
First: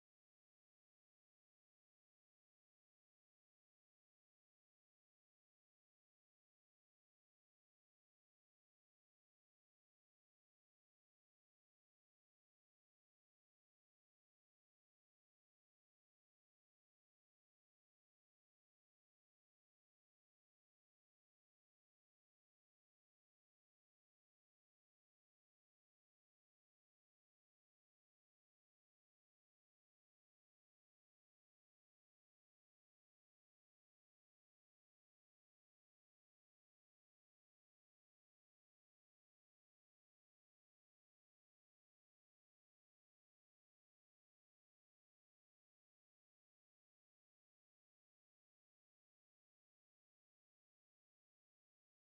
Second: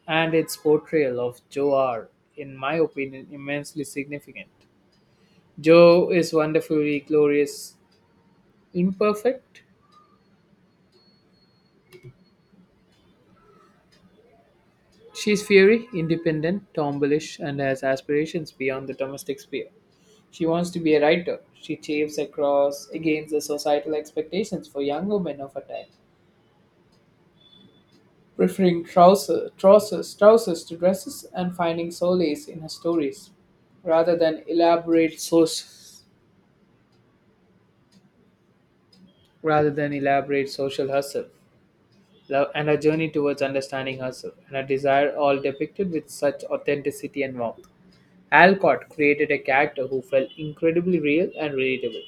B: and its portrayal of Jo are, in my opinion, immensely significant. Joe is wonderfully glorious, imperfect. She is fiery, independent, tomboyish, and has aspirations beyond the domestic sphere. She wants to be a writer. She chafes across against the societal expectations for young women of her time, preferring trousers to dresses, and finding solace in her stories, rather than elaborate source, rather than elaborate social hustle. Love and her journey towards understanding herself, and her desire all depicted with such authenticity and warmth. Alcott created a character who felt incredibly real and relatable,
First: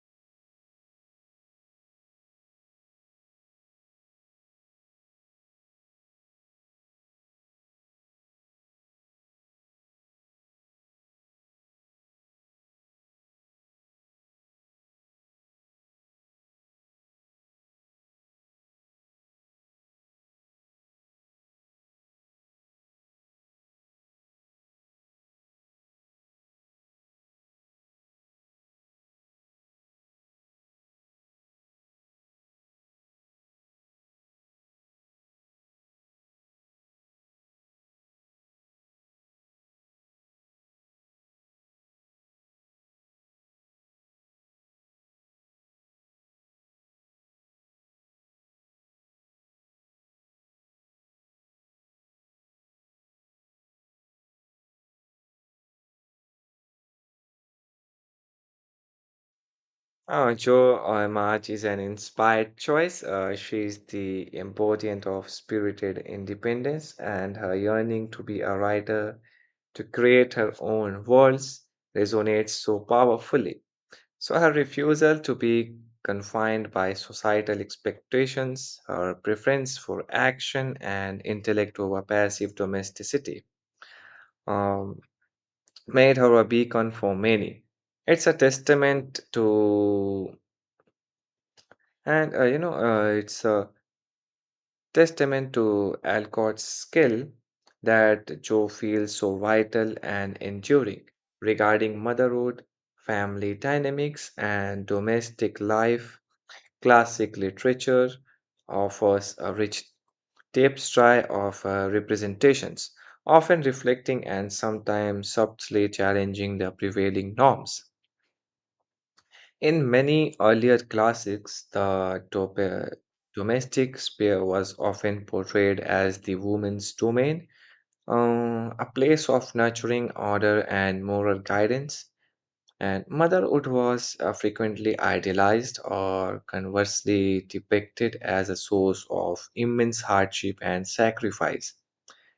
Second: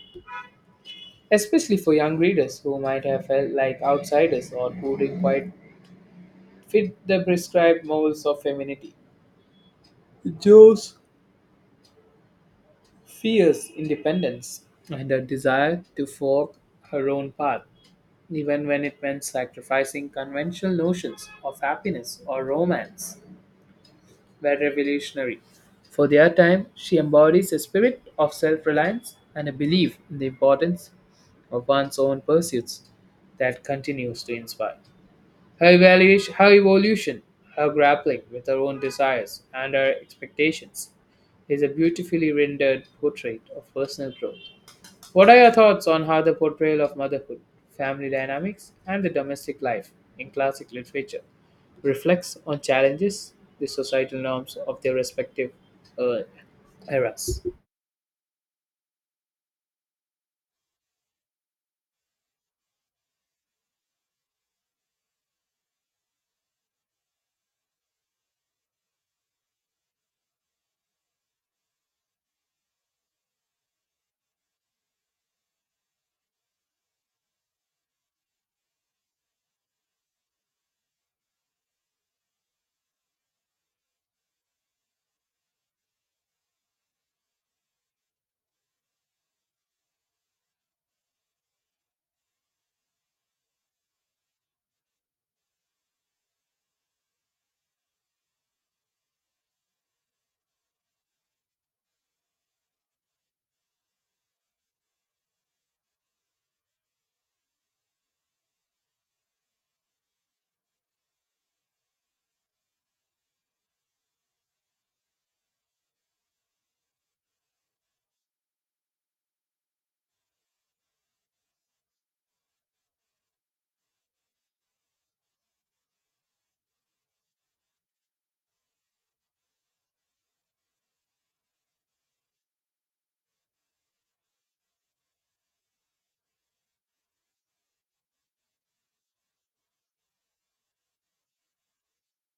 B: especially for young readers who might have felt like outsiders or who didn't quite fit the prescribed molds of femininity. Jo's fierce independence and her desire to forge her own path, even when it meant sacrificing conventional notions of happiness or romance, were revolutionary. For their time, she embodies a spirit of self reliance and a belief in the importance of one's own pursuits that continues to inspire. Her evolution, her grappling with her own desires and her expectations is a beautifully rendered portrait of personal growth. What are your thoughts on how the portrayal of motherhood, family dynamics, and the domestic life in classic literature reflects on challenges, the societal norms of their respective uh, eras?
A: Jo March is an inspired choice. She is the embodiment of spirited independence, and her yearning to be a writer, to create her own worlds, resonates so powerfully. So her refusal to be confined by societal expectations, her preference for action and intellect over passive domesticity, um, made her a beacon for many. It's a testament to, and you know, it's a testament to Alcott's skill that Joe feels so vital and enduring regarding motherhood, family dynamics, and domestic life. Classic literature offers a rich tapestry of representations, often reflecting and sometimes subtly challenging the prevailing norms. In many earlier classics, the domestic sphere was often portrayed as the woman's domain, a place of nurturing order and moral guidance. And motherhood was frequently idealized or conversely depicted as a source of immense hardship and sacrifice.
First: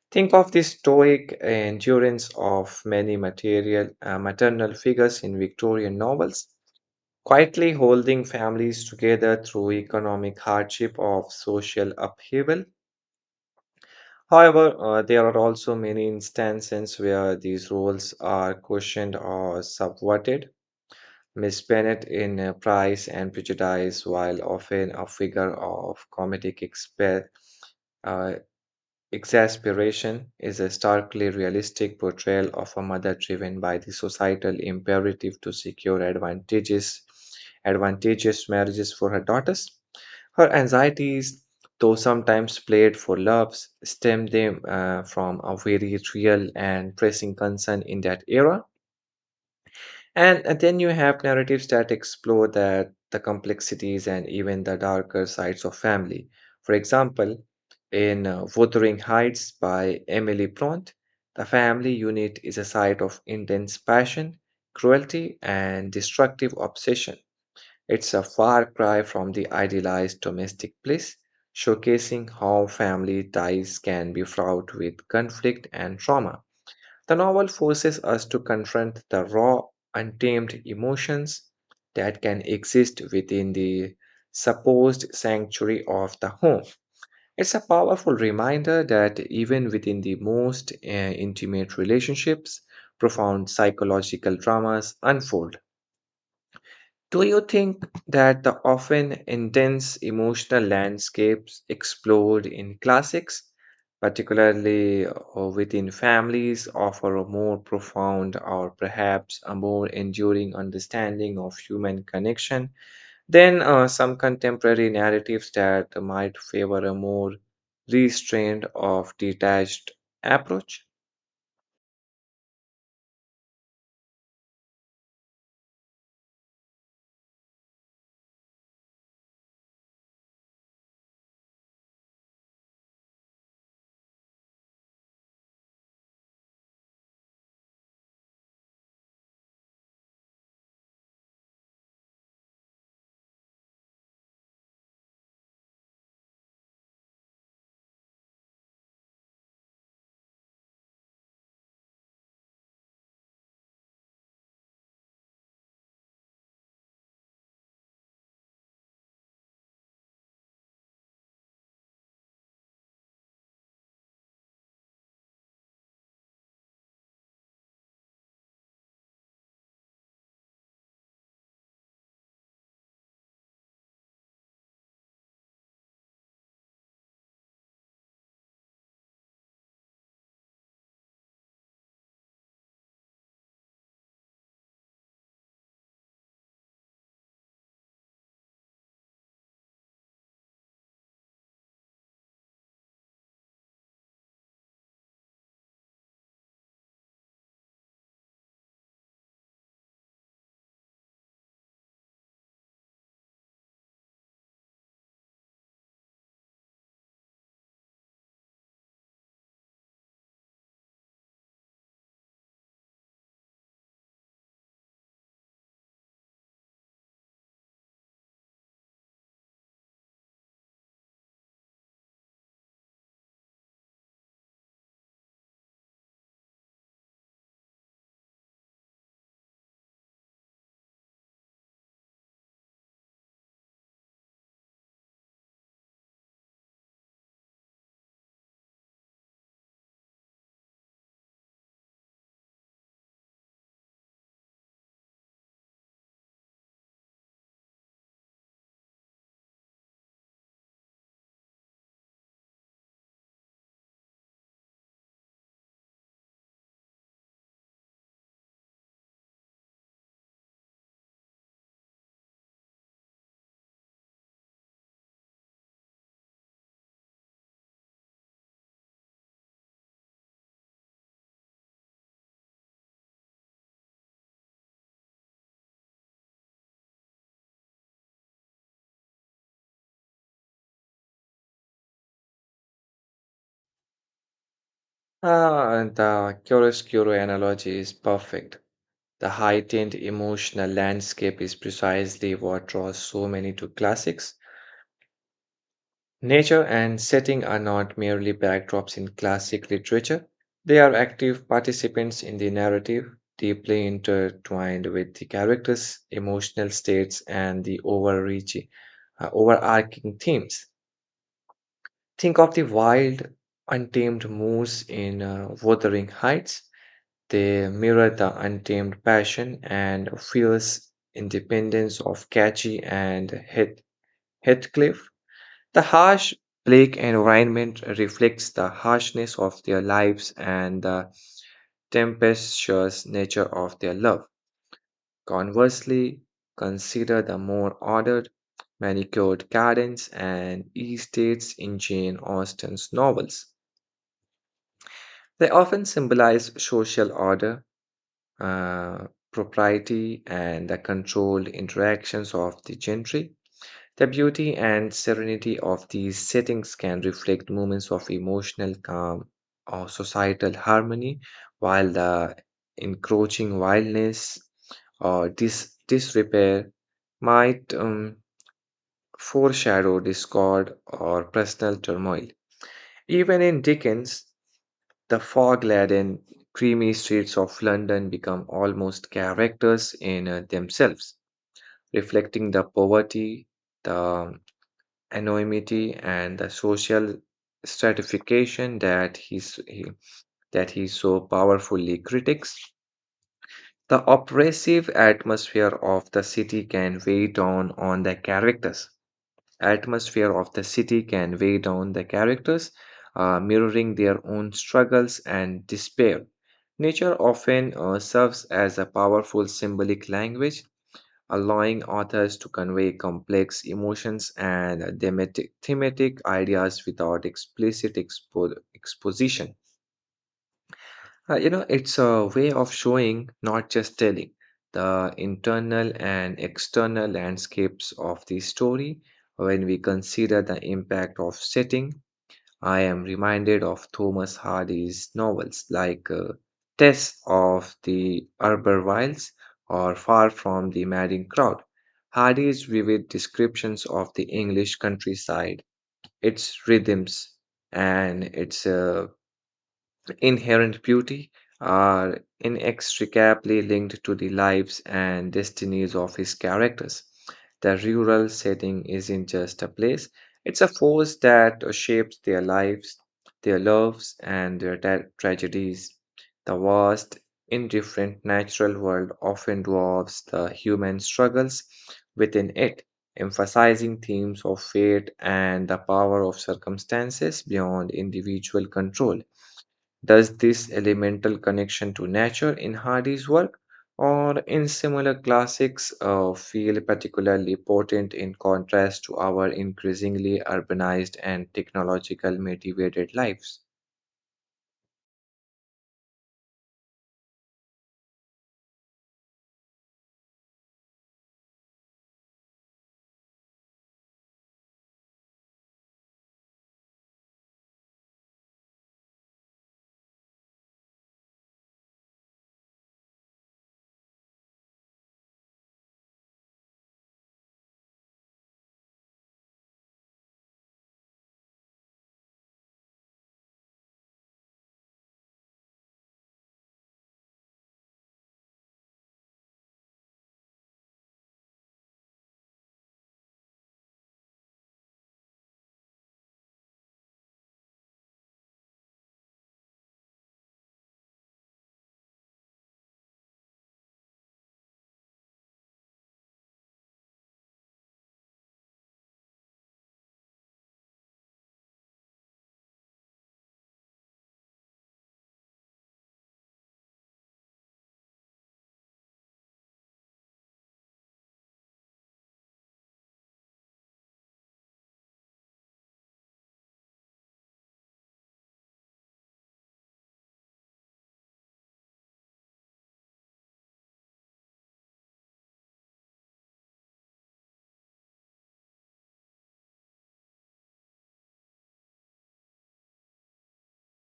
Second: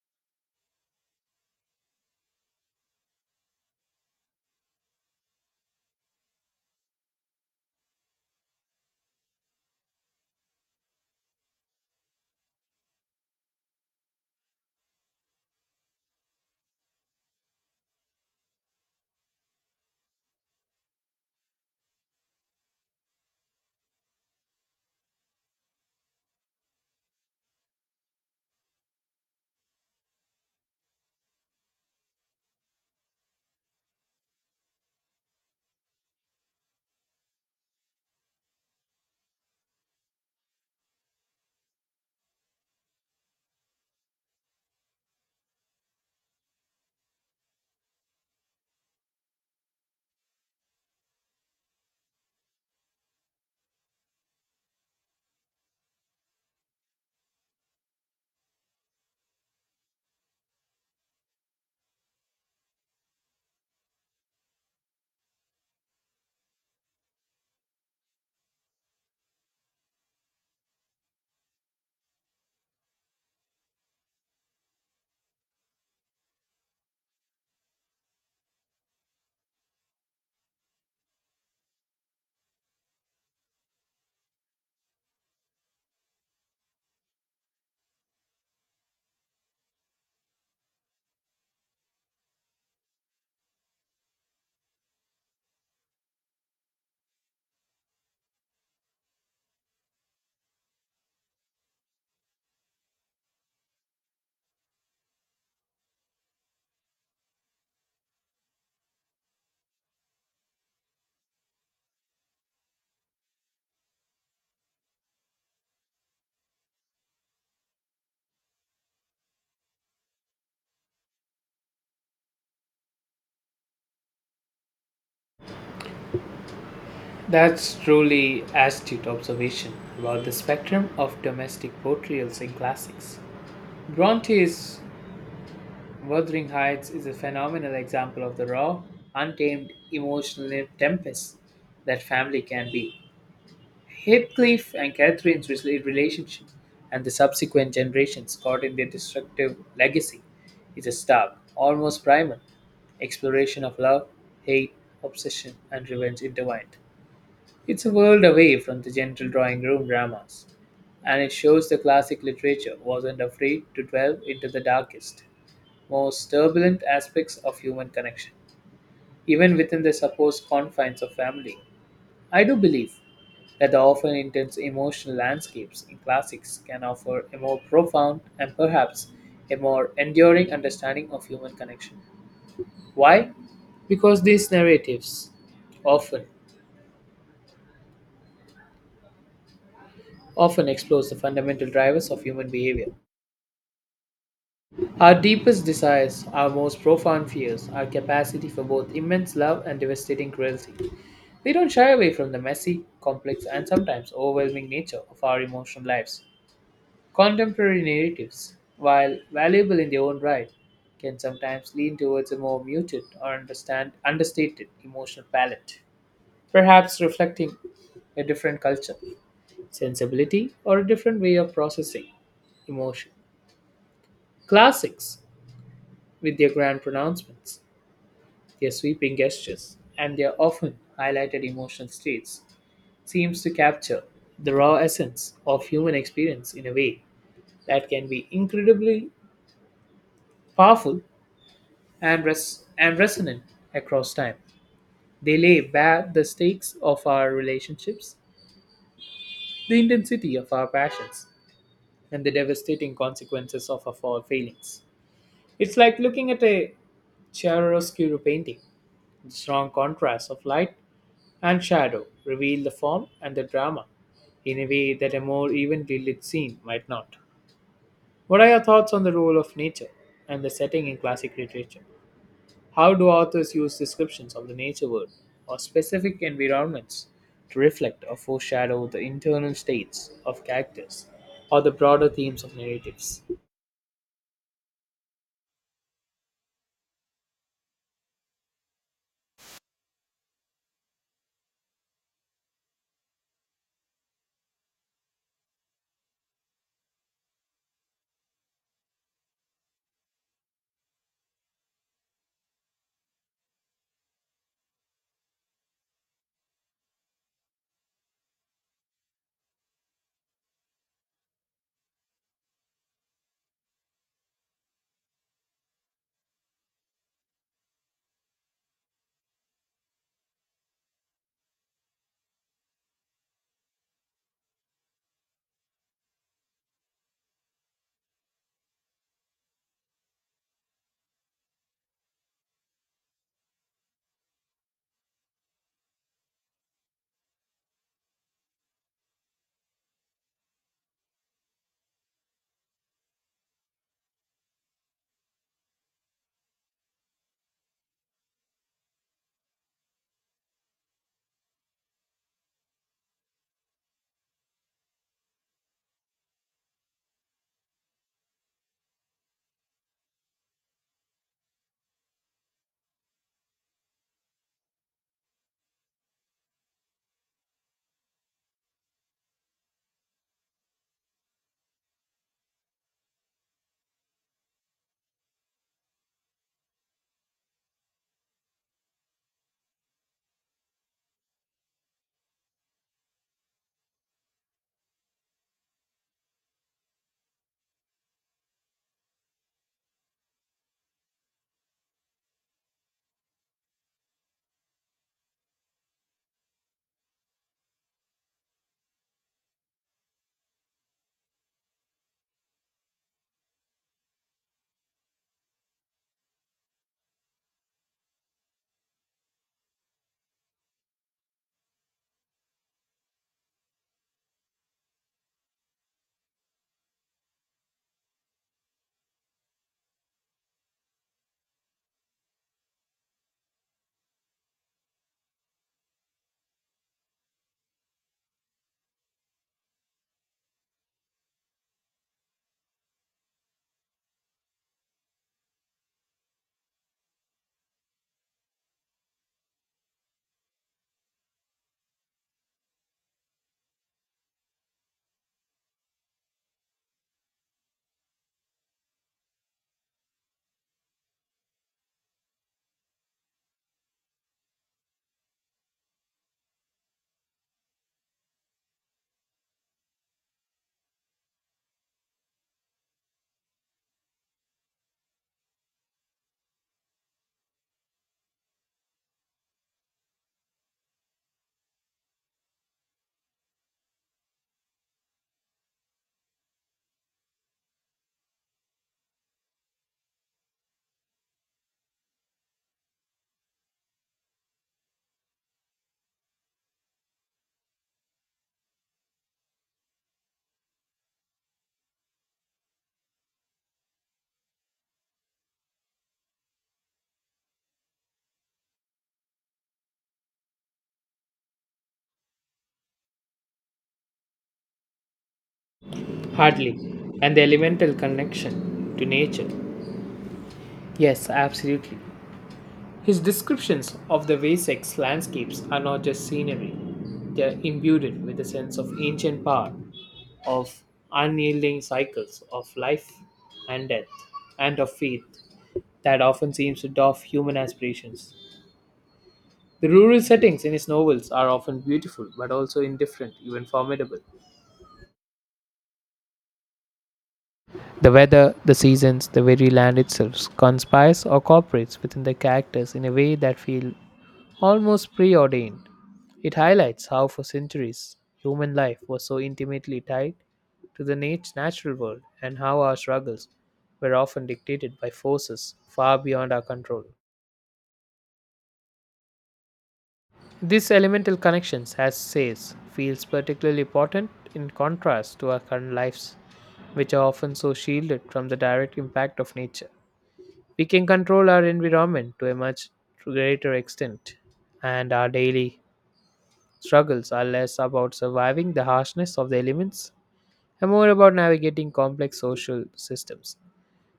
A: Think of the stoic endurance of many maternal figures in Victorian novels, quietly holding families together through economic hardship of social upheaval. However, there are also many instances where these roles are questioned or subverted. Miss Bennet in Pride and Prejudice, while often a figure of uh, exasperation, is a starkly realistic portrayal of a mother driven by the societal imperative to secure advantageous marriages for her daughters. Her anxieties, though sometimes played for laughs, stem them from a very real and pressing concern in that era. And then you have narratives that explore that the complexities and even the darker sides of family. For example, in Wuthering Heights by Emily Bront, the family unit is a site of intense passion, cruelty, and destructive obsession. It's a far cry from the idealized domestic bliss, showcasing how family ties can be fraught with conflict and trauma. The novel forces us to confront the raw, untamed emotions that can exist within the supposed sanctuary of the home. It's a powerful reminder that even within the most intimate relationships, profound psychological dramas unfold. Do you think that the often intense emotional landscapes explored in classics, particularly within families, offer a more profound or perhaps a more enduring understanding of human connection than some contemporary narratives that might favor a more restrained or detached approach?
B: That's truly astute observation about the spectrum of domestic portrayals in classics. Bronte's Wuthering Heights is a phenomenal example of the raw, untamed emotional tempest that family can be. Heathcliff and relationship, and the subsequent generations caught in their destructive legacy, is a stark, almost primal exploration of love, hate, obsession, and revenge intertwined. It's a world away from the gentle drawing room dramas, and it shows the classic literature wasn't afraid to delve into the darkest, most turbulent aspects of human connection, even within the supposed confines of family. I do believe that the often intense emotional landscapes in classics can offer a more profound and perhaps a more enduring understanding of human connection. Why? Because these narratives often often explores the fundamental drivers of human behavior. Our deepest desires, our most profound fears, our capacity for both immense love and devastating cruelty. They don't shy away from the messy, complex, and sometimes overwhelming nature of our emotional lives. Contemporary narratives, while valuable in their own right, can sometimes lean towards a more muted or understand understated emotional palette, perhaps reflecting a different culture, sensibility, or a different way of processing emotion. Classics, with their grand pronouncements, their sweeping gestures, and their often highlighted emotional states, seems to capture the raw essence of human experience in a way that can be incredibly powerful and resonant across time. They lay bare the stakes of our relationships, the intensity of our passions, and the devastating consequences of our failings. It's like looking at a chiaroscuro painting. The strong contrast of light and shadow reveal the form and the drama in a way that a more evenly lit scene might not. What are your thoughts on the role of nature and the setting in classic literature? How do authors use descriptions of the nature world or specific environments to reflect or foreshadow the internal states of characters or the broader themes of narratives?
A: Ah, the chiaroscuro analogy is perfect. The heightened emotional landscape is precisely what draws so many to classics. Nature and setting are not merely backdrops in classic literature, they are active participants in the narrative, deeply intertwined with the characters' emotional states and the overarching themes. Think of the wild, untamed moose in Wuthering Heights. They mirror the untamed passion and fierce independence of Catchy and Heathcliff. The harsh Blake environment reflects the harshness of their lives and the tempestuous nature of their love. Conversely, consider the more ordered, manicured gardens and estates in Jane Austen's novels. They often symbolize social order, uh, propriety, and the controlled interactions of the gentry. The beauty and serenity of these settings can reflect moments of emotional calm or societal harmony, while the encroaching wildness or disrepair might foreshadow discord or personal turmoil. Even in Dickens, the fog laden, creamy streets of London become almost characters in themselves, reflecting the poverty, the anonymity, and the social stratification that that he so powerfully critiques. The oppressive atmosphere of the city can weigh down on the characters, atmosphere of the city can weigh down the characters, mirroring their own struggles and despair. Nature often serves as a powerful symbolic language, allowing authors to convey complex emotions and thematic ideas without exposition. It's a way of showing, not just telling, the internal and external landscapes of the story. When we consider the impact of setting, I am reminded of Thomas Hardy's novels like Tess of the Arbor Wilds or Far from the Madding Crowd. Hardy's vivid descriptions of the English countryside, its rhythms, and its inherent beauty are inextricably linked to the lives and destinies of his characters. The rural setting isn't just a place, it's a force that shapes their lives, their loves, and their tragedies. The vast, indifferent natural world often dwarfs the human struggles within it, emphasizing themes of fate and the power of circumstances beyond individual control. Does this elemental connection to nature in Hardy's work or in similar classics feel particularly potent in contrast to our increasingly urbanized and technological motivated lives?
B: Hardly, and the elemental connection to nature. Yes, absolutely. His descriptions of the Wessex landscapes are not just scenery, they are imbued with a sense of ancient power, of unyielding cycles of life and death, and of faith that often seems to dwarf human aspirations. The rural settings in his novels are often beautiful, but also indifferent, even formidable. The weather, the seasons, the very land itself conspires or cooperates within the characters in a way that feels almost preordained. It highlights how, for centuries, human life was so intimately tied to the natural world and how our struggles were often dictated by forces far beyond our control. These elemental connections, as says, feels particularly important in contrast to our current lives, which are often so shielded from the direct impact of nature. We can control our environment to a much greater extent, and our daily struggles are less about surviving the harshness of the elements and more about navigating complex social systems,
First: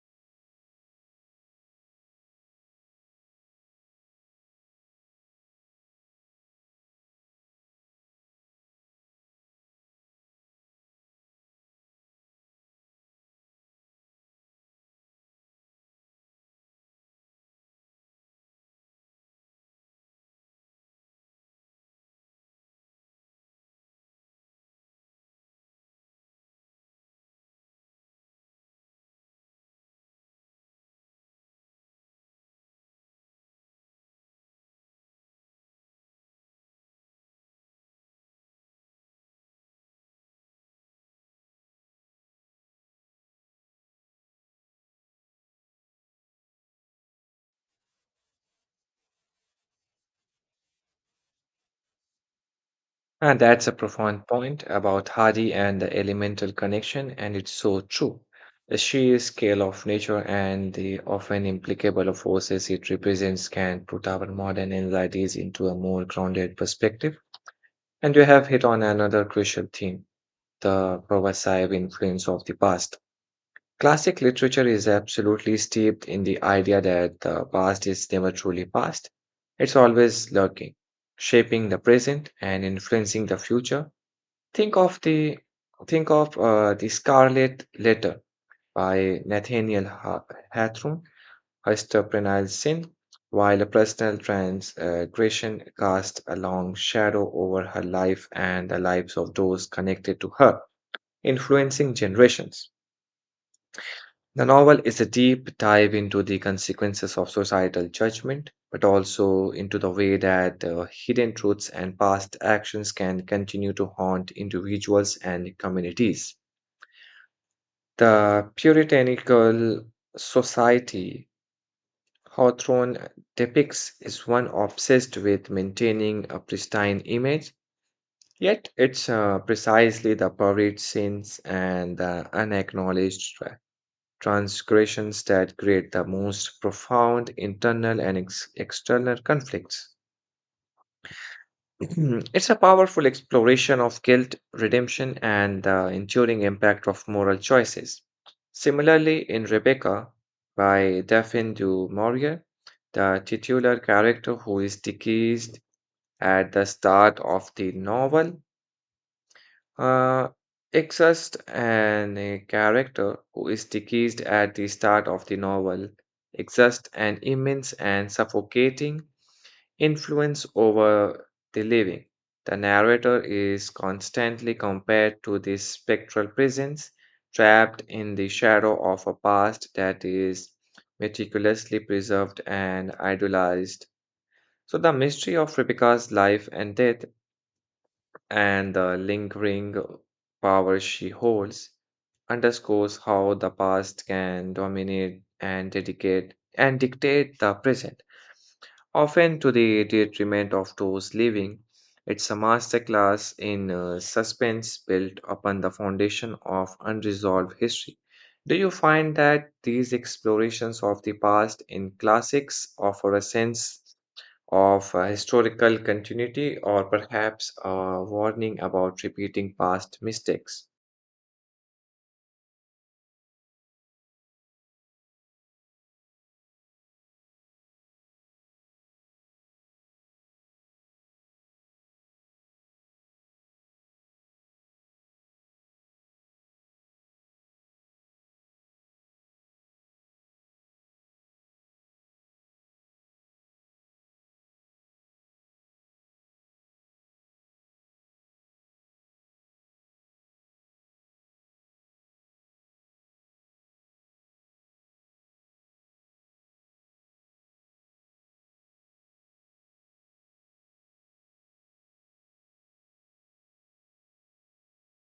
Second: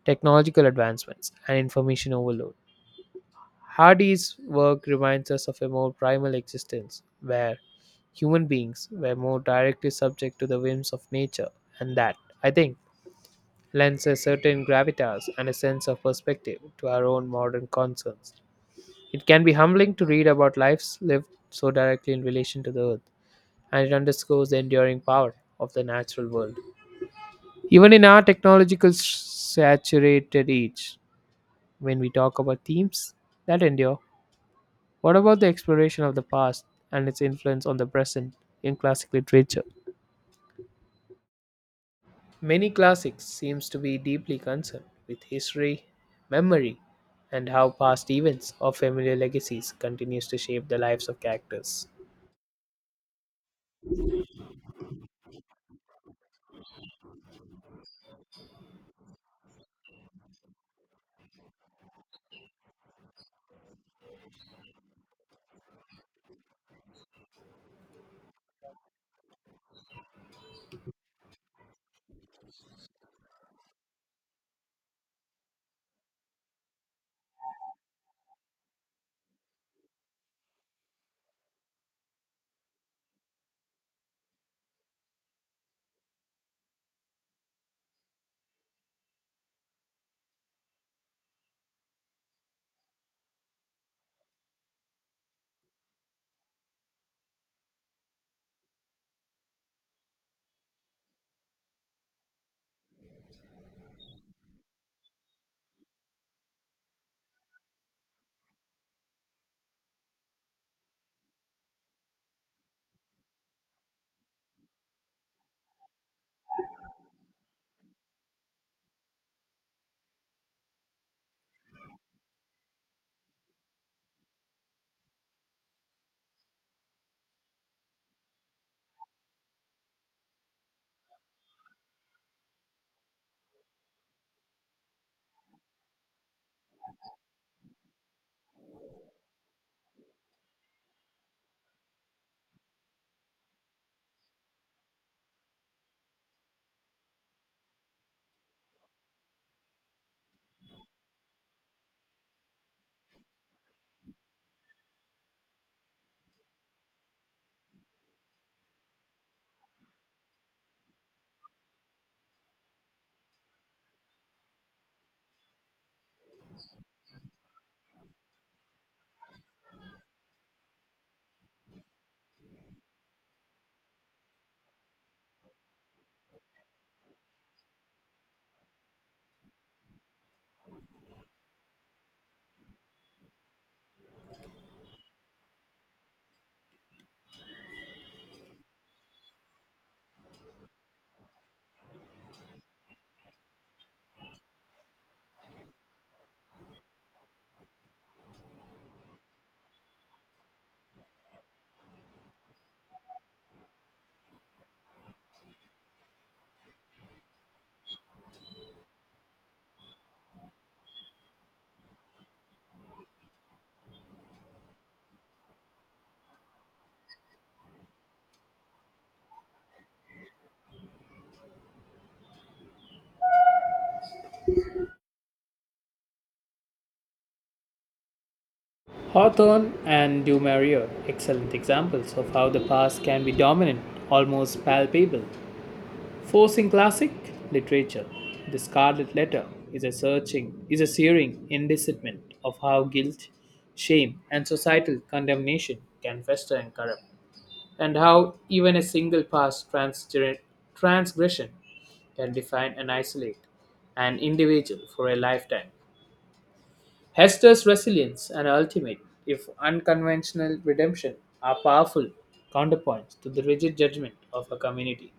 B: technological advancements, and information overload. Hardy's work reminds us of a more primal existence, where human beings were more directly subject to the whims of nature, and that, I think, lends a certain gravitas and a sense of perspective to our own modern concerns. It can be humbling to read about lives lived so directly in relation to the earth, and it underscores the enduring power of the natural world. Even in our technological saturated age, when we talk about themes that endure, what about the exploration of the past and its influence on the present in classic literature? Many classics seems to be deeply concerned with history, memory, and how past events or familiar legacies continues to shape the lives of characters.
A: And that's a profound point about Hardy and the elemental connection, and it's so true. The sheer scale of nature and the often implicable forces it represents can put our modern anxieties into a more grounded perspective. And you have hit on another crucial theme, the pervasive influence of the past. Classic literature is absolutely steeped in the idea that the past is never truly past, it's always lurking, shaping the present and influencing the future. Think of the think of the Scarlet Letter by Hawthorne. Histoprenalsin, while personal transgression cast a long shadow over her life and the lives of those connected to her, influencing generations. The novel is a deep dive into the consequences of societal judgment, but also into the way that hidden truths and past actions can continue to haunt individuals and communities. The puritanical society Hawthorne depicts is one obsessed with maintaining a pristine image, yet it's precisely the buried sins and the unacknowledged transgressions that create the most profound internal and external conflicts. It's a powerful exploration of guilt, redemption, and the enduring impact of moral choices. Similarly, in Rebecca by Daphne du Maurier, the titular character who is deceased at the start of the novel uh, exists, and a character who is deceased at the start of the novel exists an immense and suffocating influence over the living. The narrator is constantly compared to this spectral presence, trapped in the shadow of a past that is meticulously preserved and idealized. So, the mystery of Rebecca's life and death and the lingering power she holds underscores how the past can dominate and dedicate and dictate the present, often to the detriment of those living. It's a masterclass in suspense built upon the foundation of unresolved history. Do you find that these explorations of the past in classics offer a sense of historical continuity or perhaps a warning about repeating past mistakes?
B: Hawthorne and Du Maurier, excellent examples of how the past can be dominant, almost palpable, forcing classic literature, the Scarlet Letter is is a searing indictment of how guilt, shame, and societal condemnation can fester and corrupt, and how even a single past transgression can define and isolate an individual for a lifetime. Hester's resilience and ultimate, if unconventional redemption, are powerful counterpoints to the rigid judgment of her community.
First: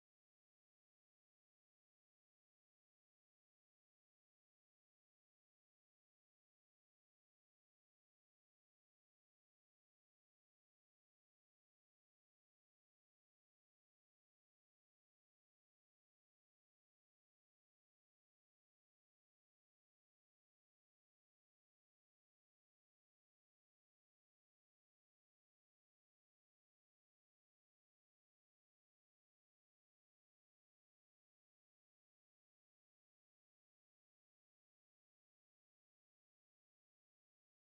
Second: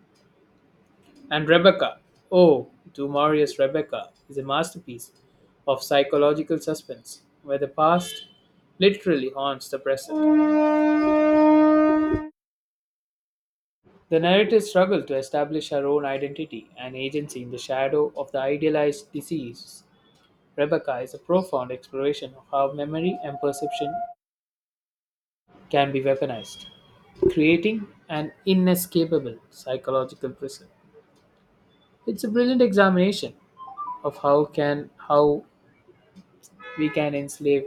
B: And Rebecca, oh, Du Maurier's Rebecca is a masterpiece of psychological suspense, where the past literally haunts the present. The narrators struggles to establish her own identity and agency in the shadow of the idealized disease. Rebecca is a profound exploration of how memory and perception can be weaponized, creating an inescapable psychological prison. It's a brilliant examination of how we can enslave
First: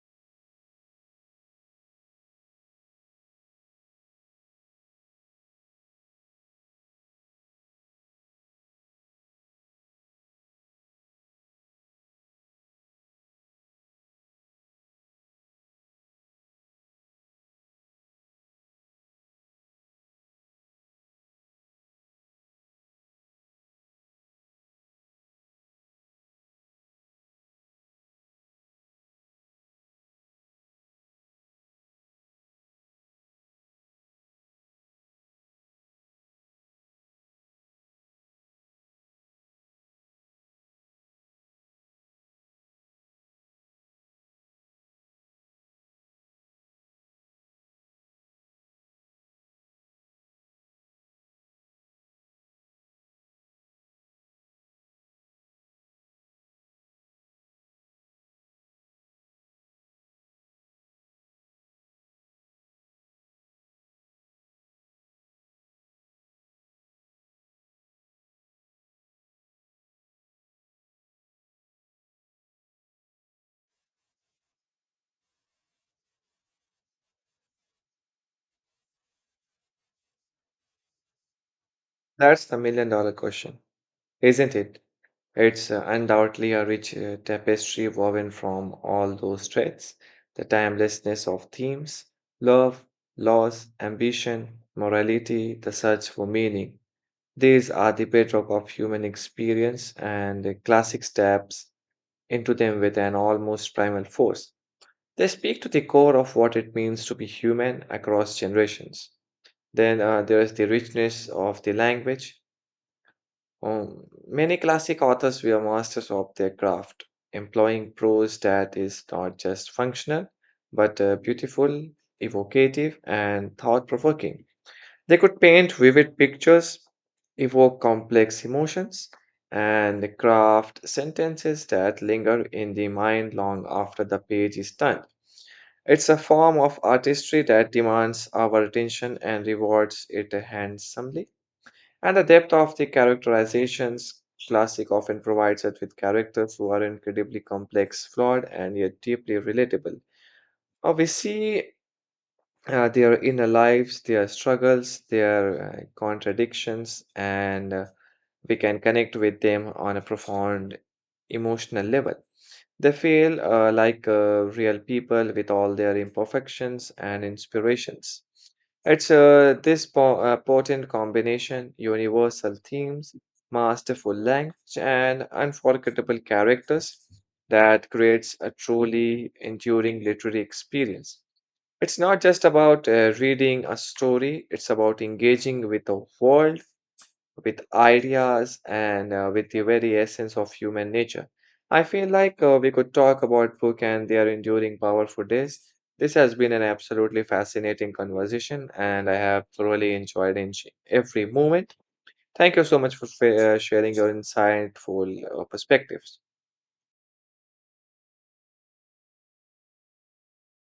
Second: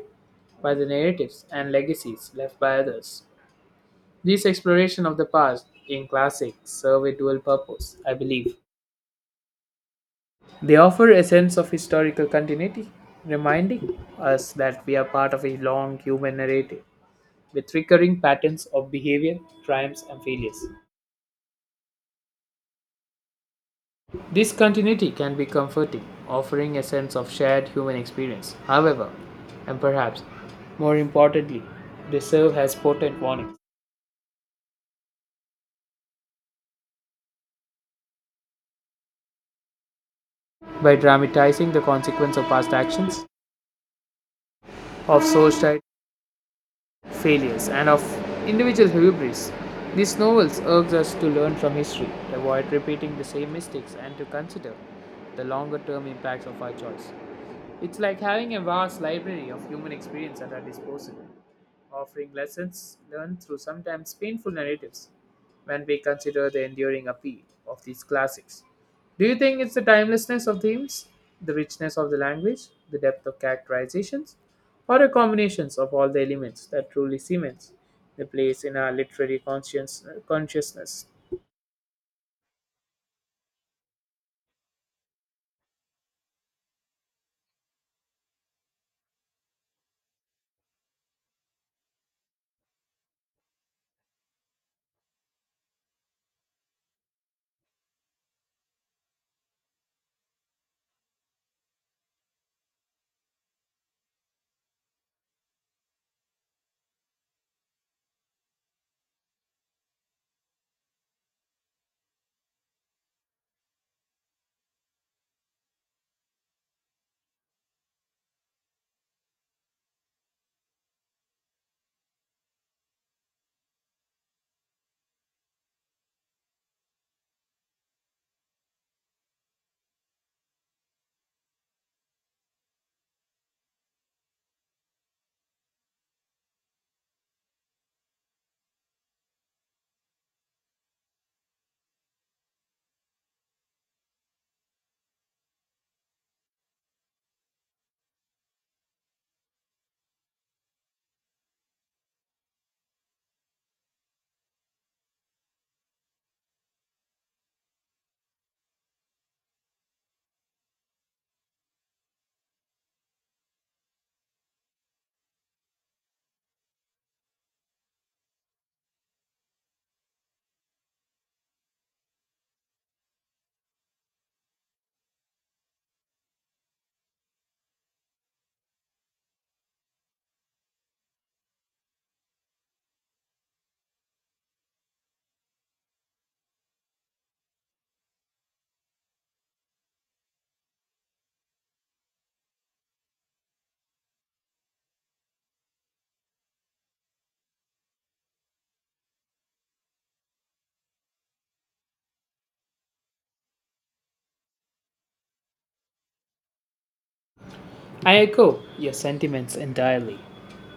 B: by the narratives and legacies left by others. These exploration of the past in classics serve a dual purpose, I believe. They offer a sense of historical continuity, reminding us that we are part of a long human narrative with recurring patterns of behavior, triumphs, and failures. This continuity can be comforting, offering a sense of shared human experience. However, and perhaps more importantly, they serve as potent warning by dramatizing the consequence of past actions, of societal failures, and of individual hubris. These novels urge us to learn from history, avoid repeating the same mistakes, and to consider the longer term impacts of our choice. It's like having a vast library of human experience at our disposal offering lessons learned through sometimes painful narratives when we consider the enduring appeal of these classics. Do you think it's the timelessness of themes, the richness of the language, the depth of characterizations, or a combination of all the elements that truly cements the place in our literary consciousness?
A: That's the million-dollar question, isn't it? It's undoubtedly a rich tapestry woven from all those threads: the timelessness of themes, love, loss, ambition, morality, the search for meaning. These are the bedrock of human experience, and the classic steps into them with an almost primal force. They speak to the core of what it means to be human across generations. Then there's the richness of the language. Many classic authors were masters of their craft, employing prose that is not just functional, but beautiful, evocative, and thought provoking. They could paint vivid pictures, evoke complex emotions, and craft sentences that linger in the mind long after the page is turned. It's a form of artistry that demands our attention and rewards it handsomely. And the depth of the characterizations, classic often provides us with characters who are incredibly complex, flawed, and yet deeply relatable. We see their inner lives, their struggles, their contradictions, and we can connect with them on a profound emotional level. They feel like real people with all their imperfections and inspirations. It's potent combination, universal themes, masterful language, and unforgettable characters that creates a truly enduring literary experience. It's not just about reading a story, it's about engaging with the world, with ideas, and with the very essence of human nature. I feel like we could talk about book and their enduring power for days. This has been an absolutely fascinating conversation, and I have thoroughly enjoyed in every moment. Thank you so much for sharing your insightful perspectives.
B: I echo your sentiments entirely.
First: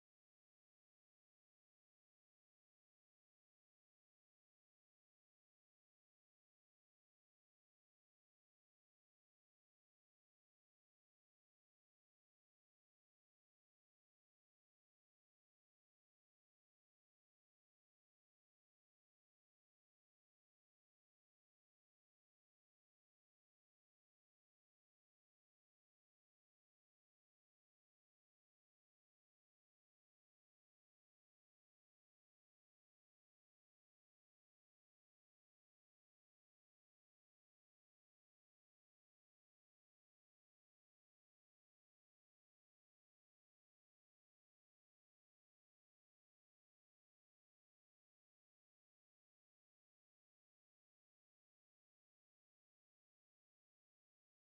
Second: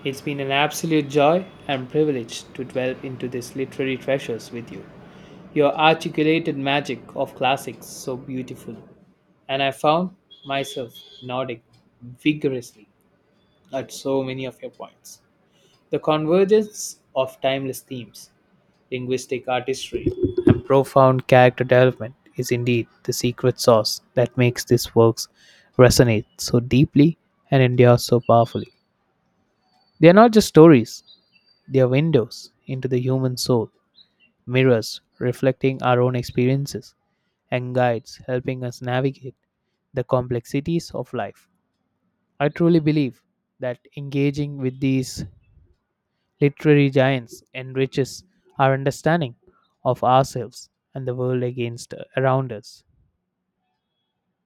B: It's been an absolute joy and privilege to delve into these literary treasures with you. Your articulated magic of classics so beautiful, and I found myself nodding vigorously at so many of your points. The convergence of timeless themes, linguistic artistry, and profound character development is indeed the secret sauce that makes these works resonate so deeply and endure so powerfully. They are not just stories, they are windows into the human soul mirrors reflecting our own experiences, and guides helping us navigate the complexities of life. I truly believe that engaging with these literary giants enriches our understanding of ourselves and the world against around us.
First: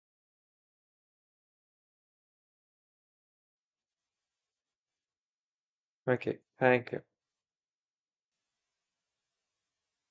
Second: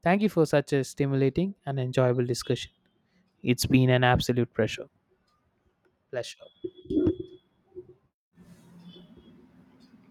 B: Thank you for such a stimulating and enjoyable discussion. It's been an absolute pleasure.
A: Okay,
B: Pleasure.
A: thank you.